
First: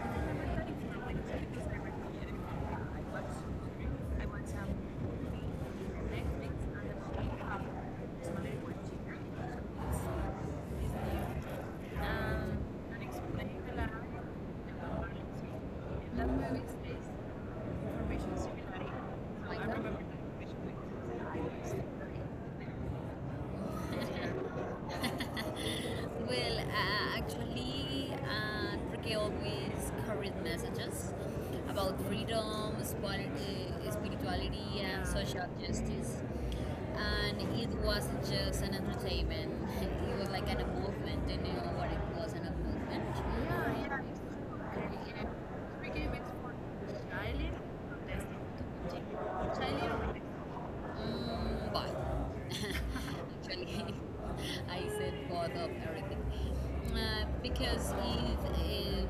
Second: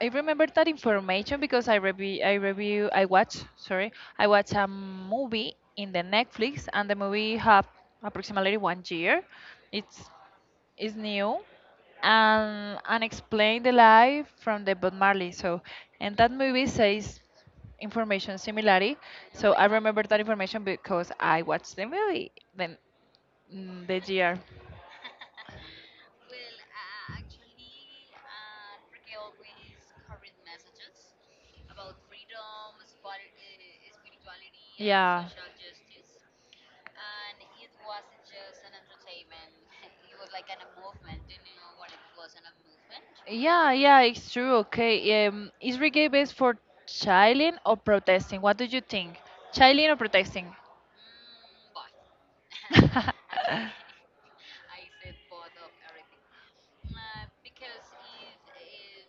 A: I remember that information because I review I review I watch sorry I watch a movie in the Netflix and the movie have approximately 1 year. It's Is new and explain the life from the Bob Marley. So and that movie says
B: information
A: information
B: circulating.
A: similarly.
B: So I
A: So I
B: remember
A: remember that information
B: information.
A: because
B: I
A: I watched the movie. Then the
B: was.
A: year.
B: Well, actually, Enrique always carried messages about freedom, spirituality, and social justice. And it wasn't just an entertainment, it was like a movement, and you know what it was a movement.
A: Yeah, yeah, it's true. Okay. Is reggae based for chilling or protesting? What do you think? Chilling or protesting?
B: Mm, both. Actually, I said both of everything. Because it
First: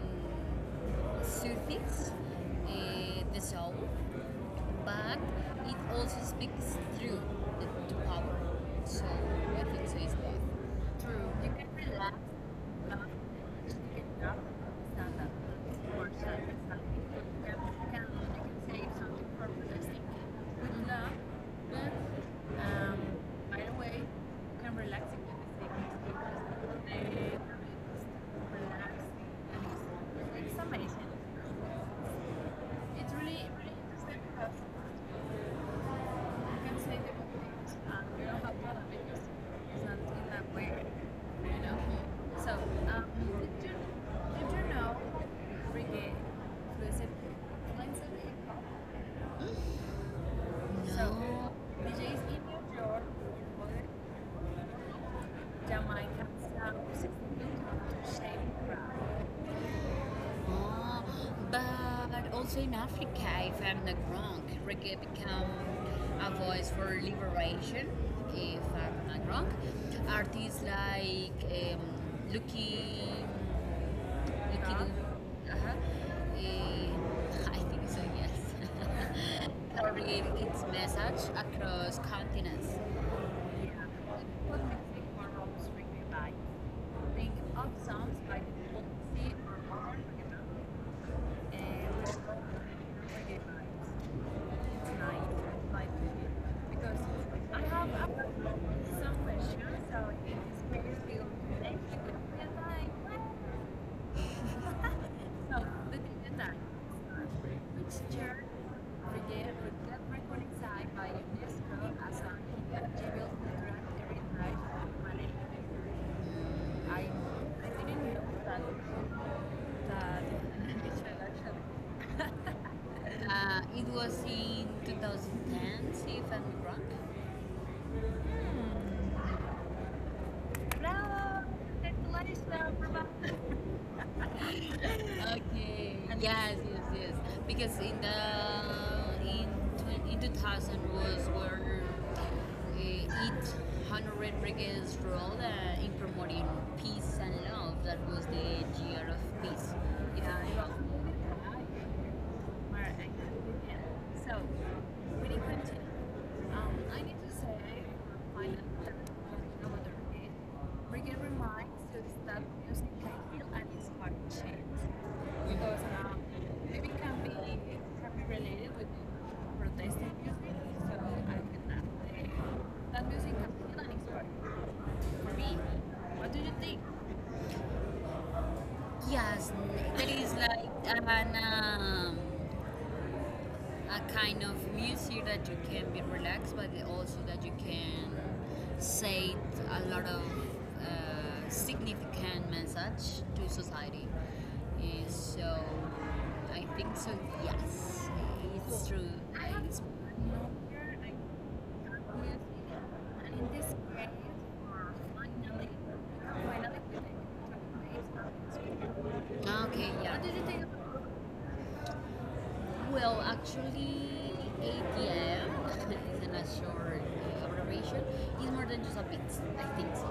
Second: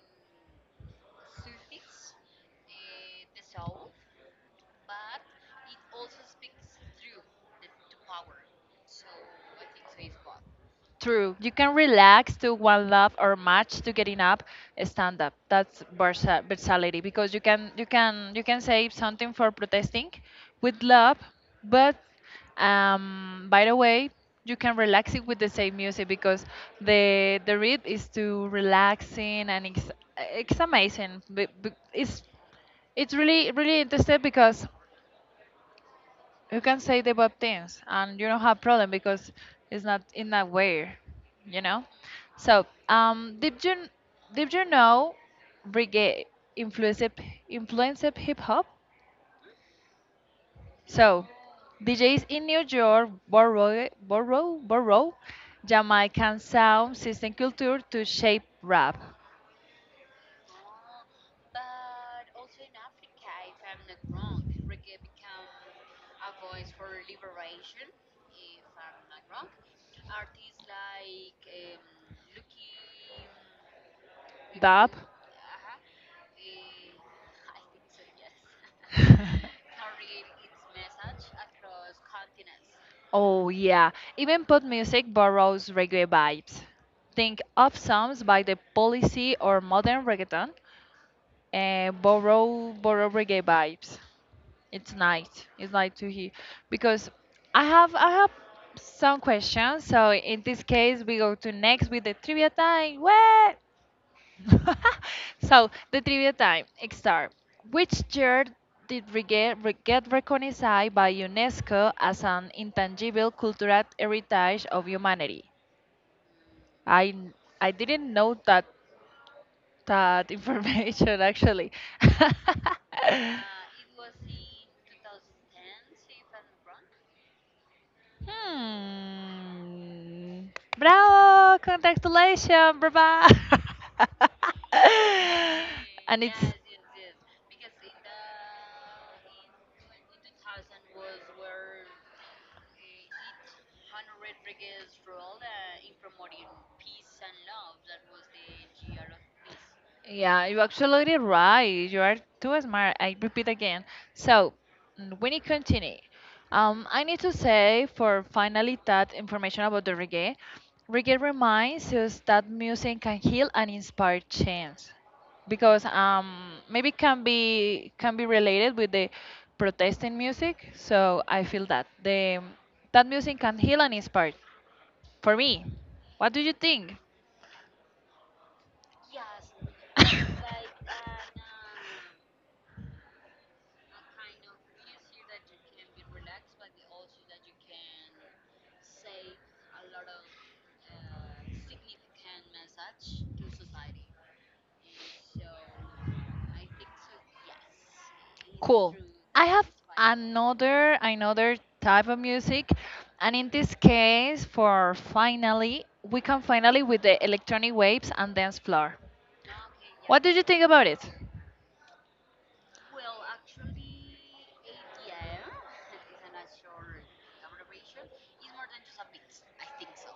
B: soothes the soul but it also speaks through the, the power. So I think so is both. True.
A: True.
B: You
A: You
B: can
A: can
B: relax,
A: relax to one
B: laugh,
A: lap or match to getting
B: get up,
A: up
B: stand
A: stand up. That's
B: up, or stand up.
A: versatility
B: You can,
A: because
B: you can, you
A: you can
B: can
A: say
B: save something
A: something
B: for
A: for
B: protesting
A: protesting with
B: with love,
A: love, but
B: but um,
A: by
B: by the
A: the
B: way,
A: way, you
B: you
A: can
B: can relax
A: relax
B: in
A: it with the same
B: everything
A: music because
B: because they
A: the
B: relax,
A: the rhythm is too
B: just
A: relaxing and
B: and
A: it's
B: it's amazing.
A: amazing. It's it's
B: It's really,
A: really
B: really
A: really interesting
B: interesting because
A: because you
B: can
A: can
B: say
A: say the both
B: different things.
A: things and you
B: You
A: don't
B: don't have
A: have
B: to
A: problem
B: make
A: because it's
B: it's not
A: not
B: in
A: in
B: that
A: that
B: way,
A: way, you
B: you know.
A: know.
B: So,
A: So did
B: did you
A: you
B: know
A: know
B: reggae
A: reggae influenced
B: fluently?
A: influenced
B: Fluently?
A: hip hop.
B: So,
A: So
B: DJs
A: DJs
B: in
A: in New
B: New York,
A: York borrow
B: Jamaica,
A: Jamaican
B: sound
A: sound
B: system
A: system culture to
B: to shape
A: shape rap,
B: rap. Ah, but also in Africa, if I'm not wrong, reggae become a voice for liberation. If I'm not wrong, artists like Lucky, Lucky,
A: dub.
B: Uh-huh, uh-huh, I think so. Yes, carried its message across continents.
A: Oh,
B: Yeah.
A: yeah. Even
B: What
A: pop music
B: music
A: borrows
B: genres bring you
A: reggae
B: life?
A: vibes.
B: Think
A: Think
B: of
A: of
B: songs
A: songs
B: by
A: by The
B: Halsey
A: Policy
B: or
A: or
B: Lauren
A: modern reggaeton
B: Hill
A: and
B: and
A: borrow
B: forget
A: reggae vibes. It's
B: tonight,
A: nice. It's
B: like
A: nice to hear
B: because
A: because
B: I have
A: I have
B: some
A: some
B: questions,
A: questions.
B: so
A: So
B: it
A: in this
B: is really
A: case, we
B: difficult.
A: go to next with the trivia time.
B: And
A: What?
B: so
A: So
B: the
A: the trivia
B: decision that
A: time start. Which
B: which chair
A: year did
B: forget
A: we
B: that
A: get recognized
B: recognized by
A: by
B: UNESCO
A: UNESCO
B: as
A: as
B: an
A: an
B: intangible heritage
A: intangible cultural
B: of.
A: heritage of humanity? I
B: I
A: I
B: didn't
A: didn't know that
B: know that.
A: that information actually.
B: It was in 2010, see if I'm wrong.
A: Hmm.
B: Bravo!
A: Bravo!
B: Congratulations,
A: Congratulations,
B: bravo!
A: brava!
B: Okay.
A: And it's
B: Yes, yes, yes. Because in the in twen- in 2000 was where it honored Reagan's role in promoting peace and love. That was the year of peace. If
A: yeah,
B: I'm
A: you're
B: wrong.
A: absolutely right. You are too
B: Where I
A: smart. I
B: can
A: repeat
B: begin.
A: again.
B: So,
A: So,
B: when
A: we
B: you
A: need
B: continue,
A: continue.
B: I
A: I
B: need
A: need
B: to
A: to
B: say,
A: say for
B: my
A: finally
B: another,
A: that information about
B: another
A: the
B: day,
A: reggae.
B: Brigham
A: Reggae
B: reminds
A: reminds
B: you
A: us
B: that
A: that
B: music
A: music
B: can
A: can
B: heal
A: heal
B: and
A: and
B: inspire
A: inspire
B: change.
A: change
B: Because
A: because
B: maybe
A: maybe
B: can
A: can
B: be
A: be
B: related
A: related
B: with
A: with the
B: protesting
A: protesting
B: music,
A: music.
B: so
A: So
B: I
A: I feel that
B: cannot say
A: the
B: that
A: that
B: music
A: music
B: can
A: can
B: heal
A: heal
B: and
A: and
B: inspire
A: inspire.
B: for
A: For
B: me.
A: me, what
B: What do
A: do you
B: you think?
A: think?
B: Yes, there is like an a kind of music that you can be relaxed, but also that you can say a lot of significant message to society. So I think so. Yes, it's
A: Cool.
B: true.
A: I that
B: I
A: have it's Another type of music, and in this case, for finally, we can finally with the electronic waves and dance floor.
B: okay, yeah.
A: What, yes.
B: What
A: do you
B: did
A: Yeah.
B: you
A: think
B: think
A: about it?
B: about well, actually, ATM is an short abbreviation. It's more than just a bit, I think so.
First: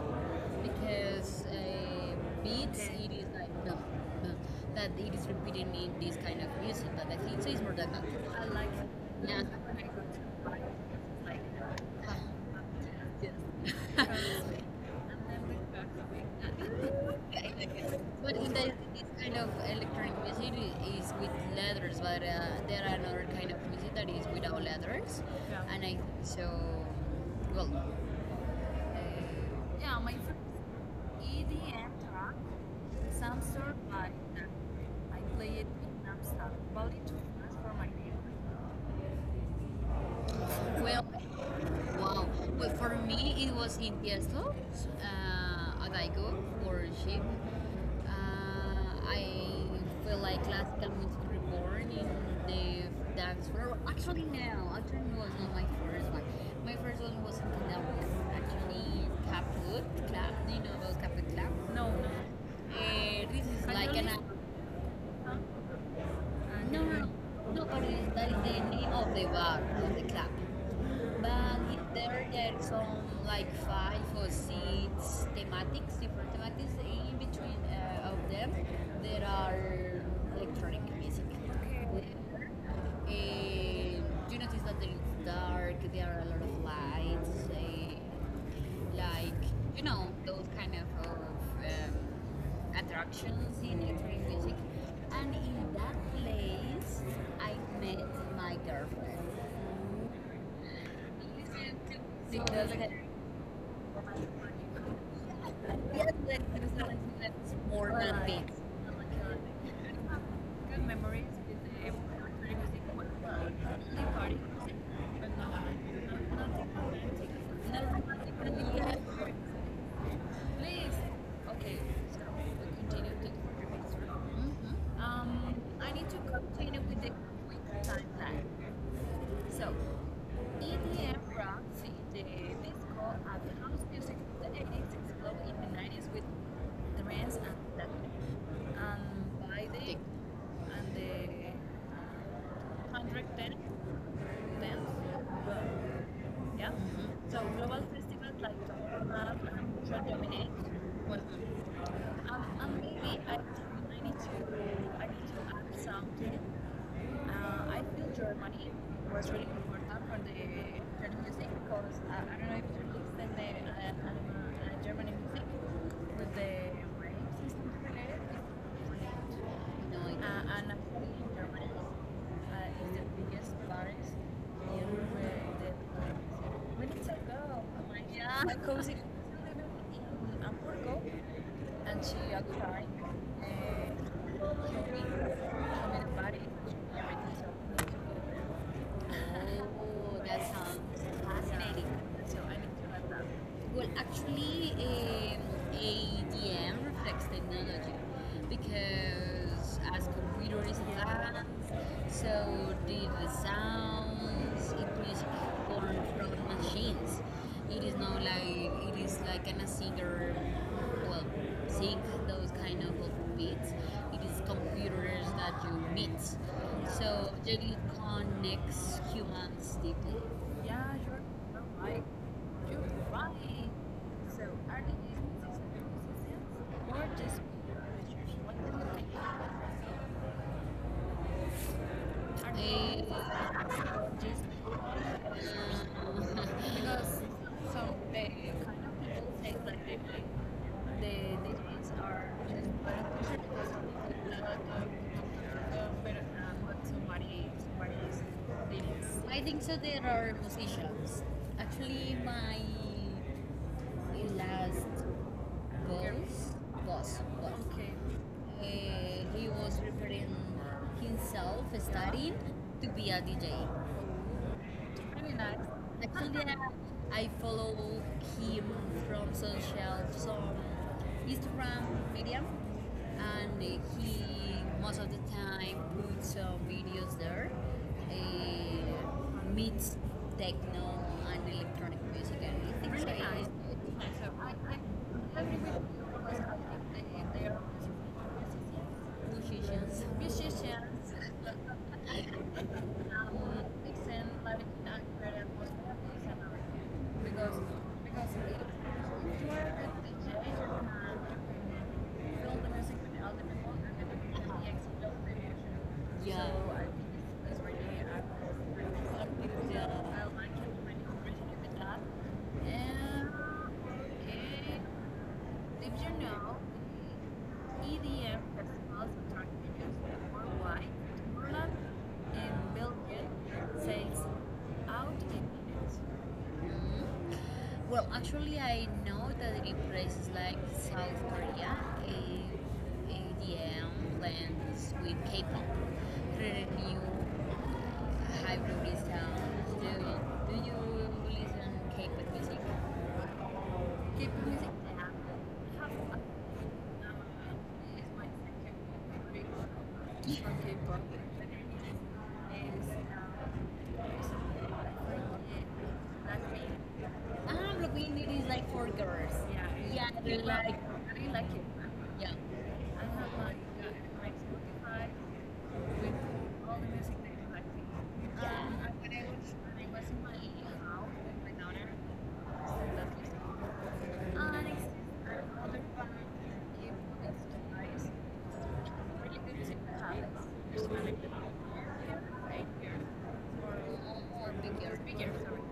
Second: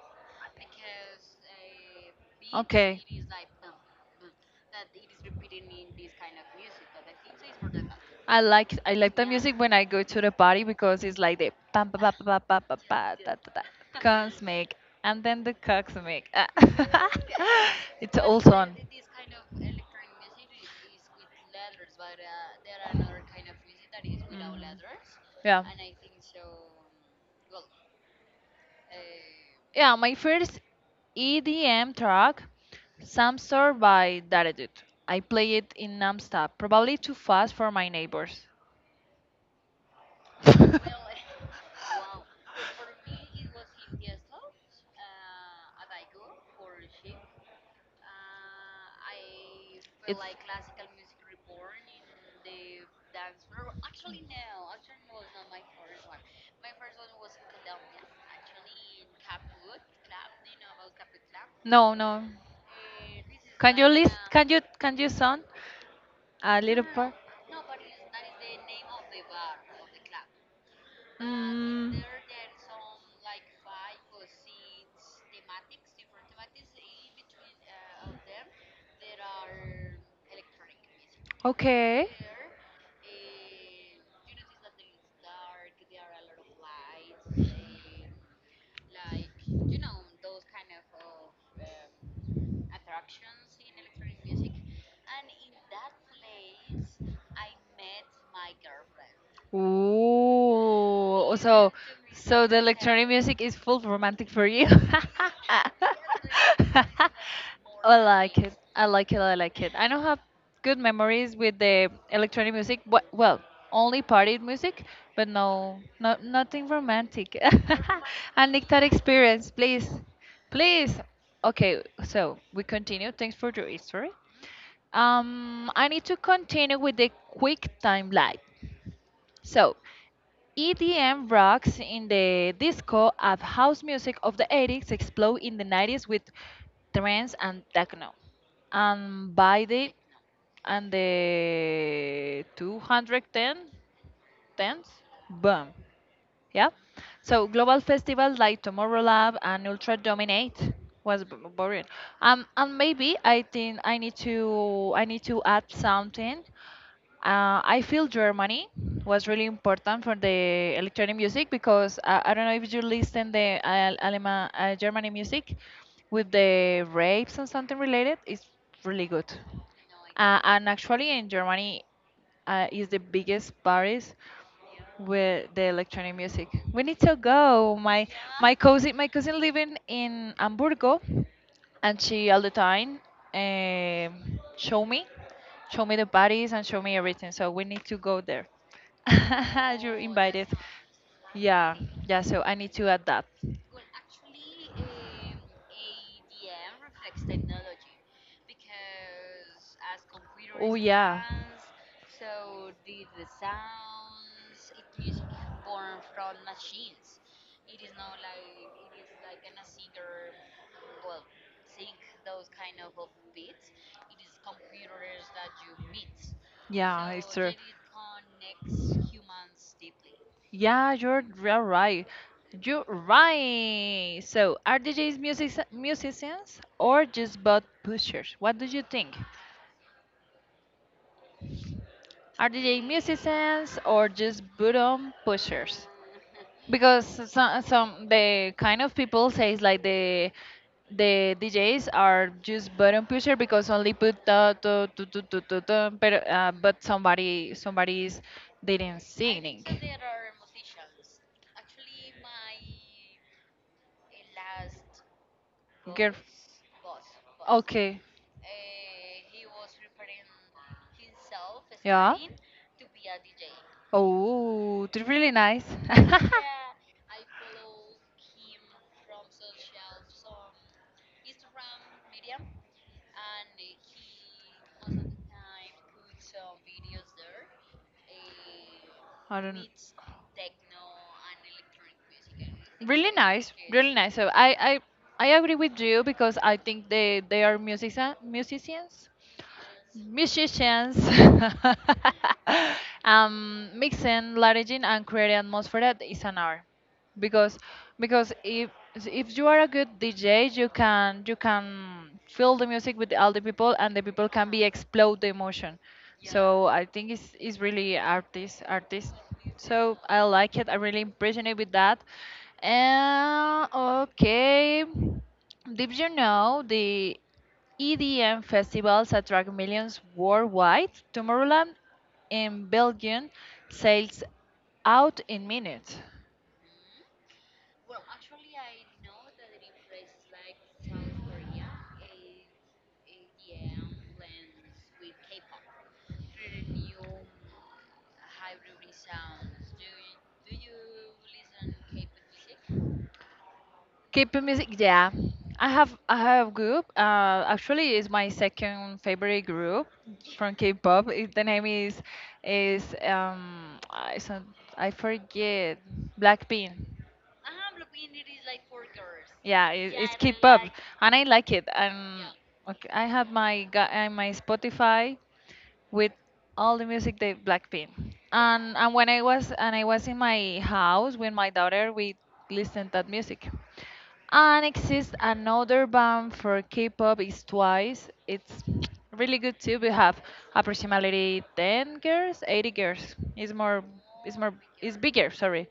B: Because beats, okay, it is like, no, no, that it is repeating in this kind of music, but I think so it's more than that. I like it.
A: I like the
B: Yeah.
A: music when I go to the
B: I
A: party because it's like
B: like
A: the pam pa pa pa pa pa pa da da da
B: yes.
A: cosmic and then the cosmic. Ah. It's
B: But in
A: also
B: the,
A: on.
B: this kind of
A: Mm.
B: electronic music is with letters, but there are another kind of music that is without letters,
A: Yeah.
B: yeah, and I so. Well,
A: Yeah,
B: yeah, my
A: my
B: first
A: first
B: EDM
A: EDM
B: track,
A: track,
B: Samsung
A: Samstar
B: by
A: by Daredut.
B: I
A: I
B: play
A: play
B: it
A: it
B: in
A: in
B: Amsterdam.
A: nonstop,
B: About
A: probably
B: it
A: too fast for
B: for my
A: my
B: neighbor.
A: neighbors.
B: Well,
A: It's
B: wow. Well, for me, it was in Tiesto at I go for ship. I feel like classical music reborn in the dance floor. Actually, no, it's not my first one. My first one was in Candelaria. Actually, Caput Club. Do you know about Caput Club? No,
A: no,
B: no.
A: no.
B: This is
A: Can you
B: like an.
A: list? Can you
B: Huh?
A: sound a
B: No,
A: little
B: no, no.
A: part?
B: No, but it- that is the name of the bar, of the club. But in
A: Mm,
B: there, there are some like five or six thematics, different thematics. In between of them, there are electronic music.
A: okay.
B: Okay. Uh, you notice that it's dark, there are a lot of lights, like, you know, those kind of attractions in electronic music. And in that place, I met my girlfriend.
A: Ooh, so so the
B: Because the
A: electronic music is full romantic for you.
B: other one that was more than a
A: I like it. I don't have good
B: good memories
A: memories with
B: with the
A: the
B: pretty
A: electronic
B: music
A: music. But, well,
B: the
A: only
B: party.
A: party music, but
B: But no,
A: no, no, nothing
B: romantic.
A: romantic.
B: No,
A: I need that
B: but
A: experience, please,
B: please.
A: please.
B: Okay,
A: Okay,
B: so
A: so
B: we
A: we continue.
B: continue to the
A: Thanks for your
B: memories.
A: history.
B: Mhm. Um,
A: I
B: I
A: need
B: need
A: to
B: to
A: continue
B: continue
A: with
B: with
A: the
B: the quick
A: quick timeline.
B: timeline. So
A: So,
B: EDM
A: EDM
B: rock,
A: rocks
B: see,
A: in
B: the
A: the
B: disco,
A: disco
B: and
A: and
B: the house
A: house
B: music
A: music of the
B: of the
A: 80s
B: 80s
A: explode
B: exploded in
A: in the
B: the
A: 90s
B: 90s with
A: with trance
B: trance and
A: and
B: that.
A: techno. And
B: And
A: by
B: by
A: the
B: the
A: and
B: and the
A: the
B: 110
A: 210 tens
B: dance, well,
A: boom. Yeah.
B: yeah. Mm-hmm. So
A: So global
B: global
A: festivals
B: festivals like
A: like
B: Top
A: Tomorrowland
B: Lab and
A: and Ultra
B: Ultra Dominate
A: Dominate
B: what?
A: was boring. And maybe
B: Maybe
A: I think
B: I need to
A: I need to
B: add
A: add
B: something.
A: something.
B: I
A: I
B: feel
A: feel
B: Germany
A: Germany
B: was
A: was
B: really
A: really
B: important
A: important for the
B: for the
A: electronic
B: music
A: music
B: because
A: because
B: I
A: I don't
B: don't
A: know
B: know if
A: if
B: you
A: you
B: listen
A: listen the
B: the
A: Alema,
B: German
A: Germany music
B: music
A: with
B: with the
A: the
B: waves
A: rapes and
B: system
A: something related.
B: related.
A: It's really good.
B: It's great. No, uh,
A: And
B: and actually
A: actually, in
B: in Germany
A: Germany, is
B: is
A: the
B: the
A: biggest
B: biggest parties
A: parties
B: near where
A: with the
B: the
A: electronic music. We
B: we
A: need
B: need to
A: to
B: go.
A: go.
B: Oh my yeah. Because it-
A: My cousin
B: we
A: living in
B: in Hamburgo
A: Hamburgo, and
B: and
A: she
B: she
A: all the
B: occupied
A: time um show
B: Yumi,
A: me show me the
B: Yumi's body,
A: parties and show me everything.
B: everything. So,
A: So we need to go there. You're
B: oh, that
A: invited.
B: sounds
A: Yeah,
B: fascinating.
A: yeah.
B: So
A: So I
B: I
A: need
B: need to
A: to add
B: have that.
A: that.
B: Well, actually, ADM reflects technology because as computer
A: Oh
B: is
A: yeah.
B: advanced, so the sounds it is born from machines. It is not like it is like a singer, well, sing those kind of beats. It is computers that you meet.
A: Yeah, it's
B: So
A: True.
B: it connects humans deeply.
A: Yeah,
B: Yeah,
A: you're
B: you're
A: real
B: right.
A: right.
B: You're
A: You're
B: right.
A: right.
B: So,
A: So, are
B: are the
A: DJs
B: these consistent
A: musicians
B: systems
A: or
B: or just
A: just butt pushers?
B: features?
A: What
B: What do
A: do you
B: you think?
A: think? Are DJs
B: I just
A: musicians or just button pushers? Because
B: because some
A: some
B: they
A: the
B: kind
A: kind of people
B: of people
A: says
B: think that
A: like
B: they think
A: the
B: they these
A: DJs
B: ones
A: are
B: are
A: just
B: just
A: button
B: bad
A: pusher
B: teacher
A: because
B: because
A: only put
B: of the
A: the tu, tu, tu, tu, tu, tu, but
B: but somebody is
A: somebody's didn't
B: feelings. I think
A: singing.
B: so.
A: So.
B: There are musicians. Actually, my last
A: Girl,
B: goals, goals, goals. Okay.
A: okay,
B: He was preparing himself,
A: yeah,
B: studying to be a DJ.
A: oh, it's really
B: Very nice.
A: nice. I
B: Actually, I follow him from social, from Instagram, Medium, and he most of the time puts some videos there.
A: Don't. Know.
B: Meets techno and electronic music,
A: Really
B: and I so.
A: really
B: Really nice.
A: nice,
B: Really
A: really
B: nice.
A: nice.
B: So
A: So I
B: I agree
A: agree
B: with
A: with
B: you
A: you
B: because
A: because I think
B: I think they
A: they
B: are
A: are musicians,
B: music influences, yes musicians.
A: musicians
B: Musicians, um, mixing
A: mixing
B: Latin
A: Latin and creating
B: American with
A: atmosphere that
B: Japanese
A: is
B: and
A: an art
B: American. Because,
A: because
B: because
A: if
B: if,
A: you
B: you are
A: are a
B: a
A: good
B: DJ,
A: DJ
B: you can
A: you can fill
B: build the
A: the
B: music
A: music with
B: with
A: all the
B: other people
A: people
B: and then
A: and the
B: you can be
A: people can be
B: explore
A: explode the
B: the emotion.
A: emotion,
B: Yeah.
A: so
B: So I
A: I
B: think
A: think
B: it's
A: it's really
B: really, really cool.
A: artist,
B: So I
A: so I
B: like
A: like it. I'm
B: it when
A: really
B: you
A: impressed
B: continue
A: with
B: with that.
A: that. And
B: And, okay.
A: okay,
B: Did
A: did
B: you
A: you
B: know
A: know the
B: EDM
A: EDM
B: festivals
A: festivals
B: are
A: attract
B: used
A: millions worldwide?
B: worldwide? Tomorrowland
A: Tomorrowland
B: in
A: in
B: Belgium
A: Belgium
B: sells
A: sells
B: out
A: out
B: in
A: in
B: minutes.
A: minutes.
B: Mhm. Well, actually, I know that in places like South Korea, EDM blends with K-pop, creating new hybrid sounds. Do you listen to K-pop music? Keep
A: K-pop
B: the music.
A: music, yeah. I have a group. Actually, it's my second favorite group
B: From
A: from
B: K-pop.
A: K-pop. The name is I son- I forget Blackpink.
B: Ah, Blackpink it is like for girls. Yeah,
A: Yeah,
B: yeah,
A: it's
B: they
A: K-pop,
B: like. I
A: and I
B: really like
A: like
B: it.
A: it. And
B: Yeah.
A: okay,
B: I
A: I
B: have
A: have
B: like
A: my
B: my
A: my
B: Spotify
A: Spotify
B: with
A: with
B: all
A: all
B: the
A: the
B: music
A: music
B: that
A: they
B: you
A: Blackpink.
B: like.
A: And
B: And
A: and when I was
B: when
A: and I
B: I was
A: was in
B: in
A: my
B: my house
A: house with
B: with
A: my
B: my daughter,
A: daughter, we
B: so
A: listened
B: that
A: that
B: was
A: music. And exists another band for K-pop is Twice. It's really good too. We have approximately 10 girls, 80 girls. It's more, it's more, it's bigger. Sorry,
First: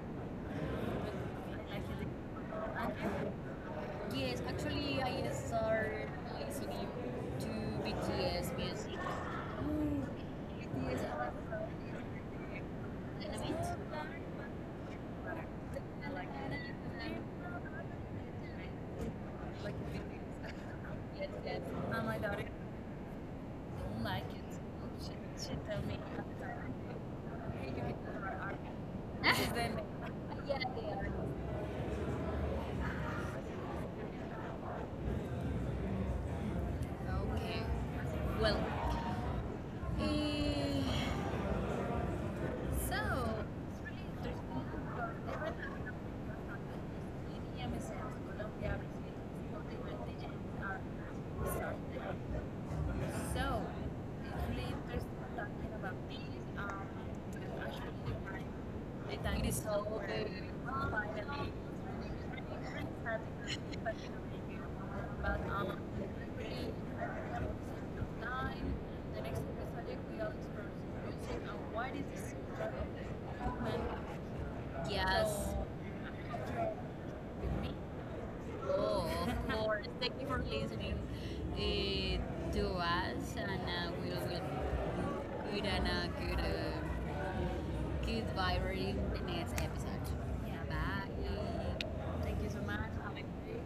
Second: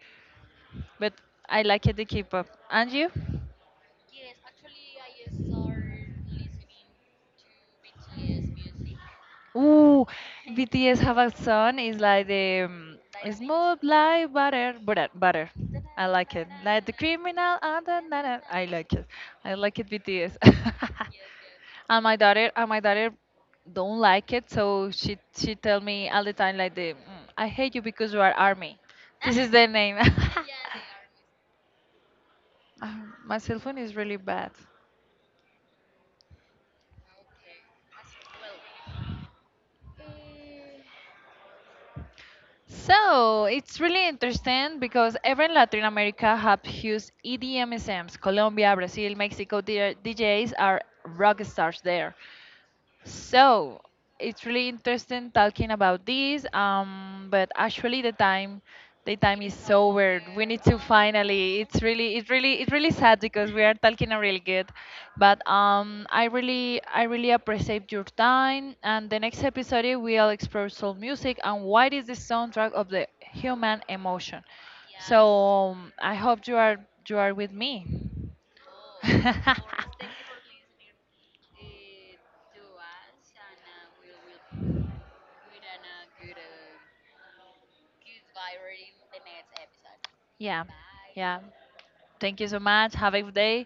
A: but I like it the K-pop. And you?
B: yes, actually, I started listening to BTS music.
A: Ooh,
B: Yes,
A: BTS have a
B: I
A: song. It's like the
B: love
A: smooth
B: it.
A: like butter, butter, butter. I
B: I like
A: like it.
B: it.
A: Like the criminal and the I like it. I
B: Like
A: like it BTS.
B: BTS. Yes, yes.
A: and
B: And
A: my
B: my daughter
A: daughter, and my daughter don't
B: don't like
A: like it.
B: it.
A: So
B: She, she
A: she
B: tell
A: tell
B: me.
A: me all the time like the "Mm, I hate you because you are army. This is the
B: Then,
A: name."
B: yeah, they are.
A: Ah, my cell phone is really bad.
B: Well, eh, so it's
A: So it's
B: really
A: really
B: interesting
A: interesting
B: because
A: because every
B: everyone has an
A: Latin
B: opinion
A: America
B: on
A: have
B: this.
A: huge
B: In
A: EDM
B: EMSS,
A: SMs. Colombia,
B: Colombia,
A: Brazil,
B: Brazil,
A: Mexico,
B: all the
A: their
B: intelligence
A: DJs
B: are
A: are rock stars there.
B: started. So,
A: So it's
B: really
A: really interesting
B: we're talking
A: talking
B: about
A: about
B: this.
A: this.
B: Um,
A: But
B: because
A: actually
B: actually, my the
A: the time
B: time is
A: is
B: so over.
A: over.
B: Good.
A: We need to
B: Finally, it's really
A: finally it's really
B: really,
A: it's
B: really
A: really sad
B: sad
A: because
B: because
A: we are
B: it's
A: talking a really
B: finally
A: good.
B: over. But
A: But
B: we
A: I
B: have one
A: really appreciate
B: episode
A: your
B: of time.
A: time and
B: The
A: the
B: next
A: next episode
B: episode,
A: we'll
B: we'll explore
A: explore soul
B: music
A: music and
B: and what
A: what
B: is
A: is the
B: the subject
A: soundtrack of the
B: of the human.
A: human emotion.
B: Yes. So,
A: So I hope you are with me.
B: oh, of course. Thank you for listening eh, to us, and we will good and a good, good vibe in the next episode. Yeah.
A: Yeah.
B: Bye.
A: Yeah. Thank you so much. Have a good day.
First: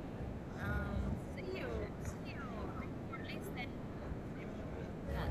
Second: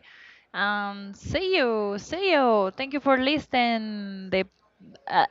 B: See
A: See
B: you.
A: you.
B: See
A: See
B: you.
A: you.
B: Thank you
A: Thank you for
B: for listening.
A: listening. The, uh,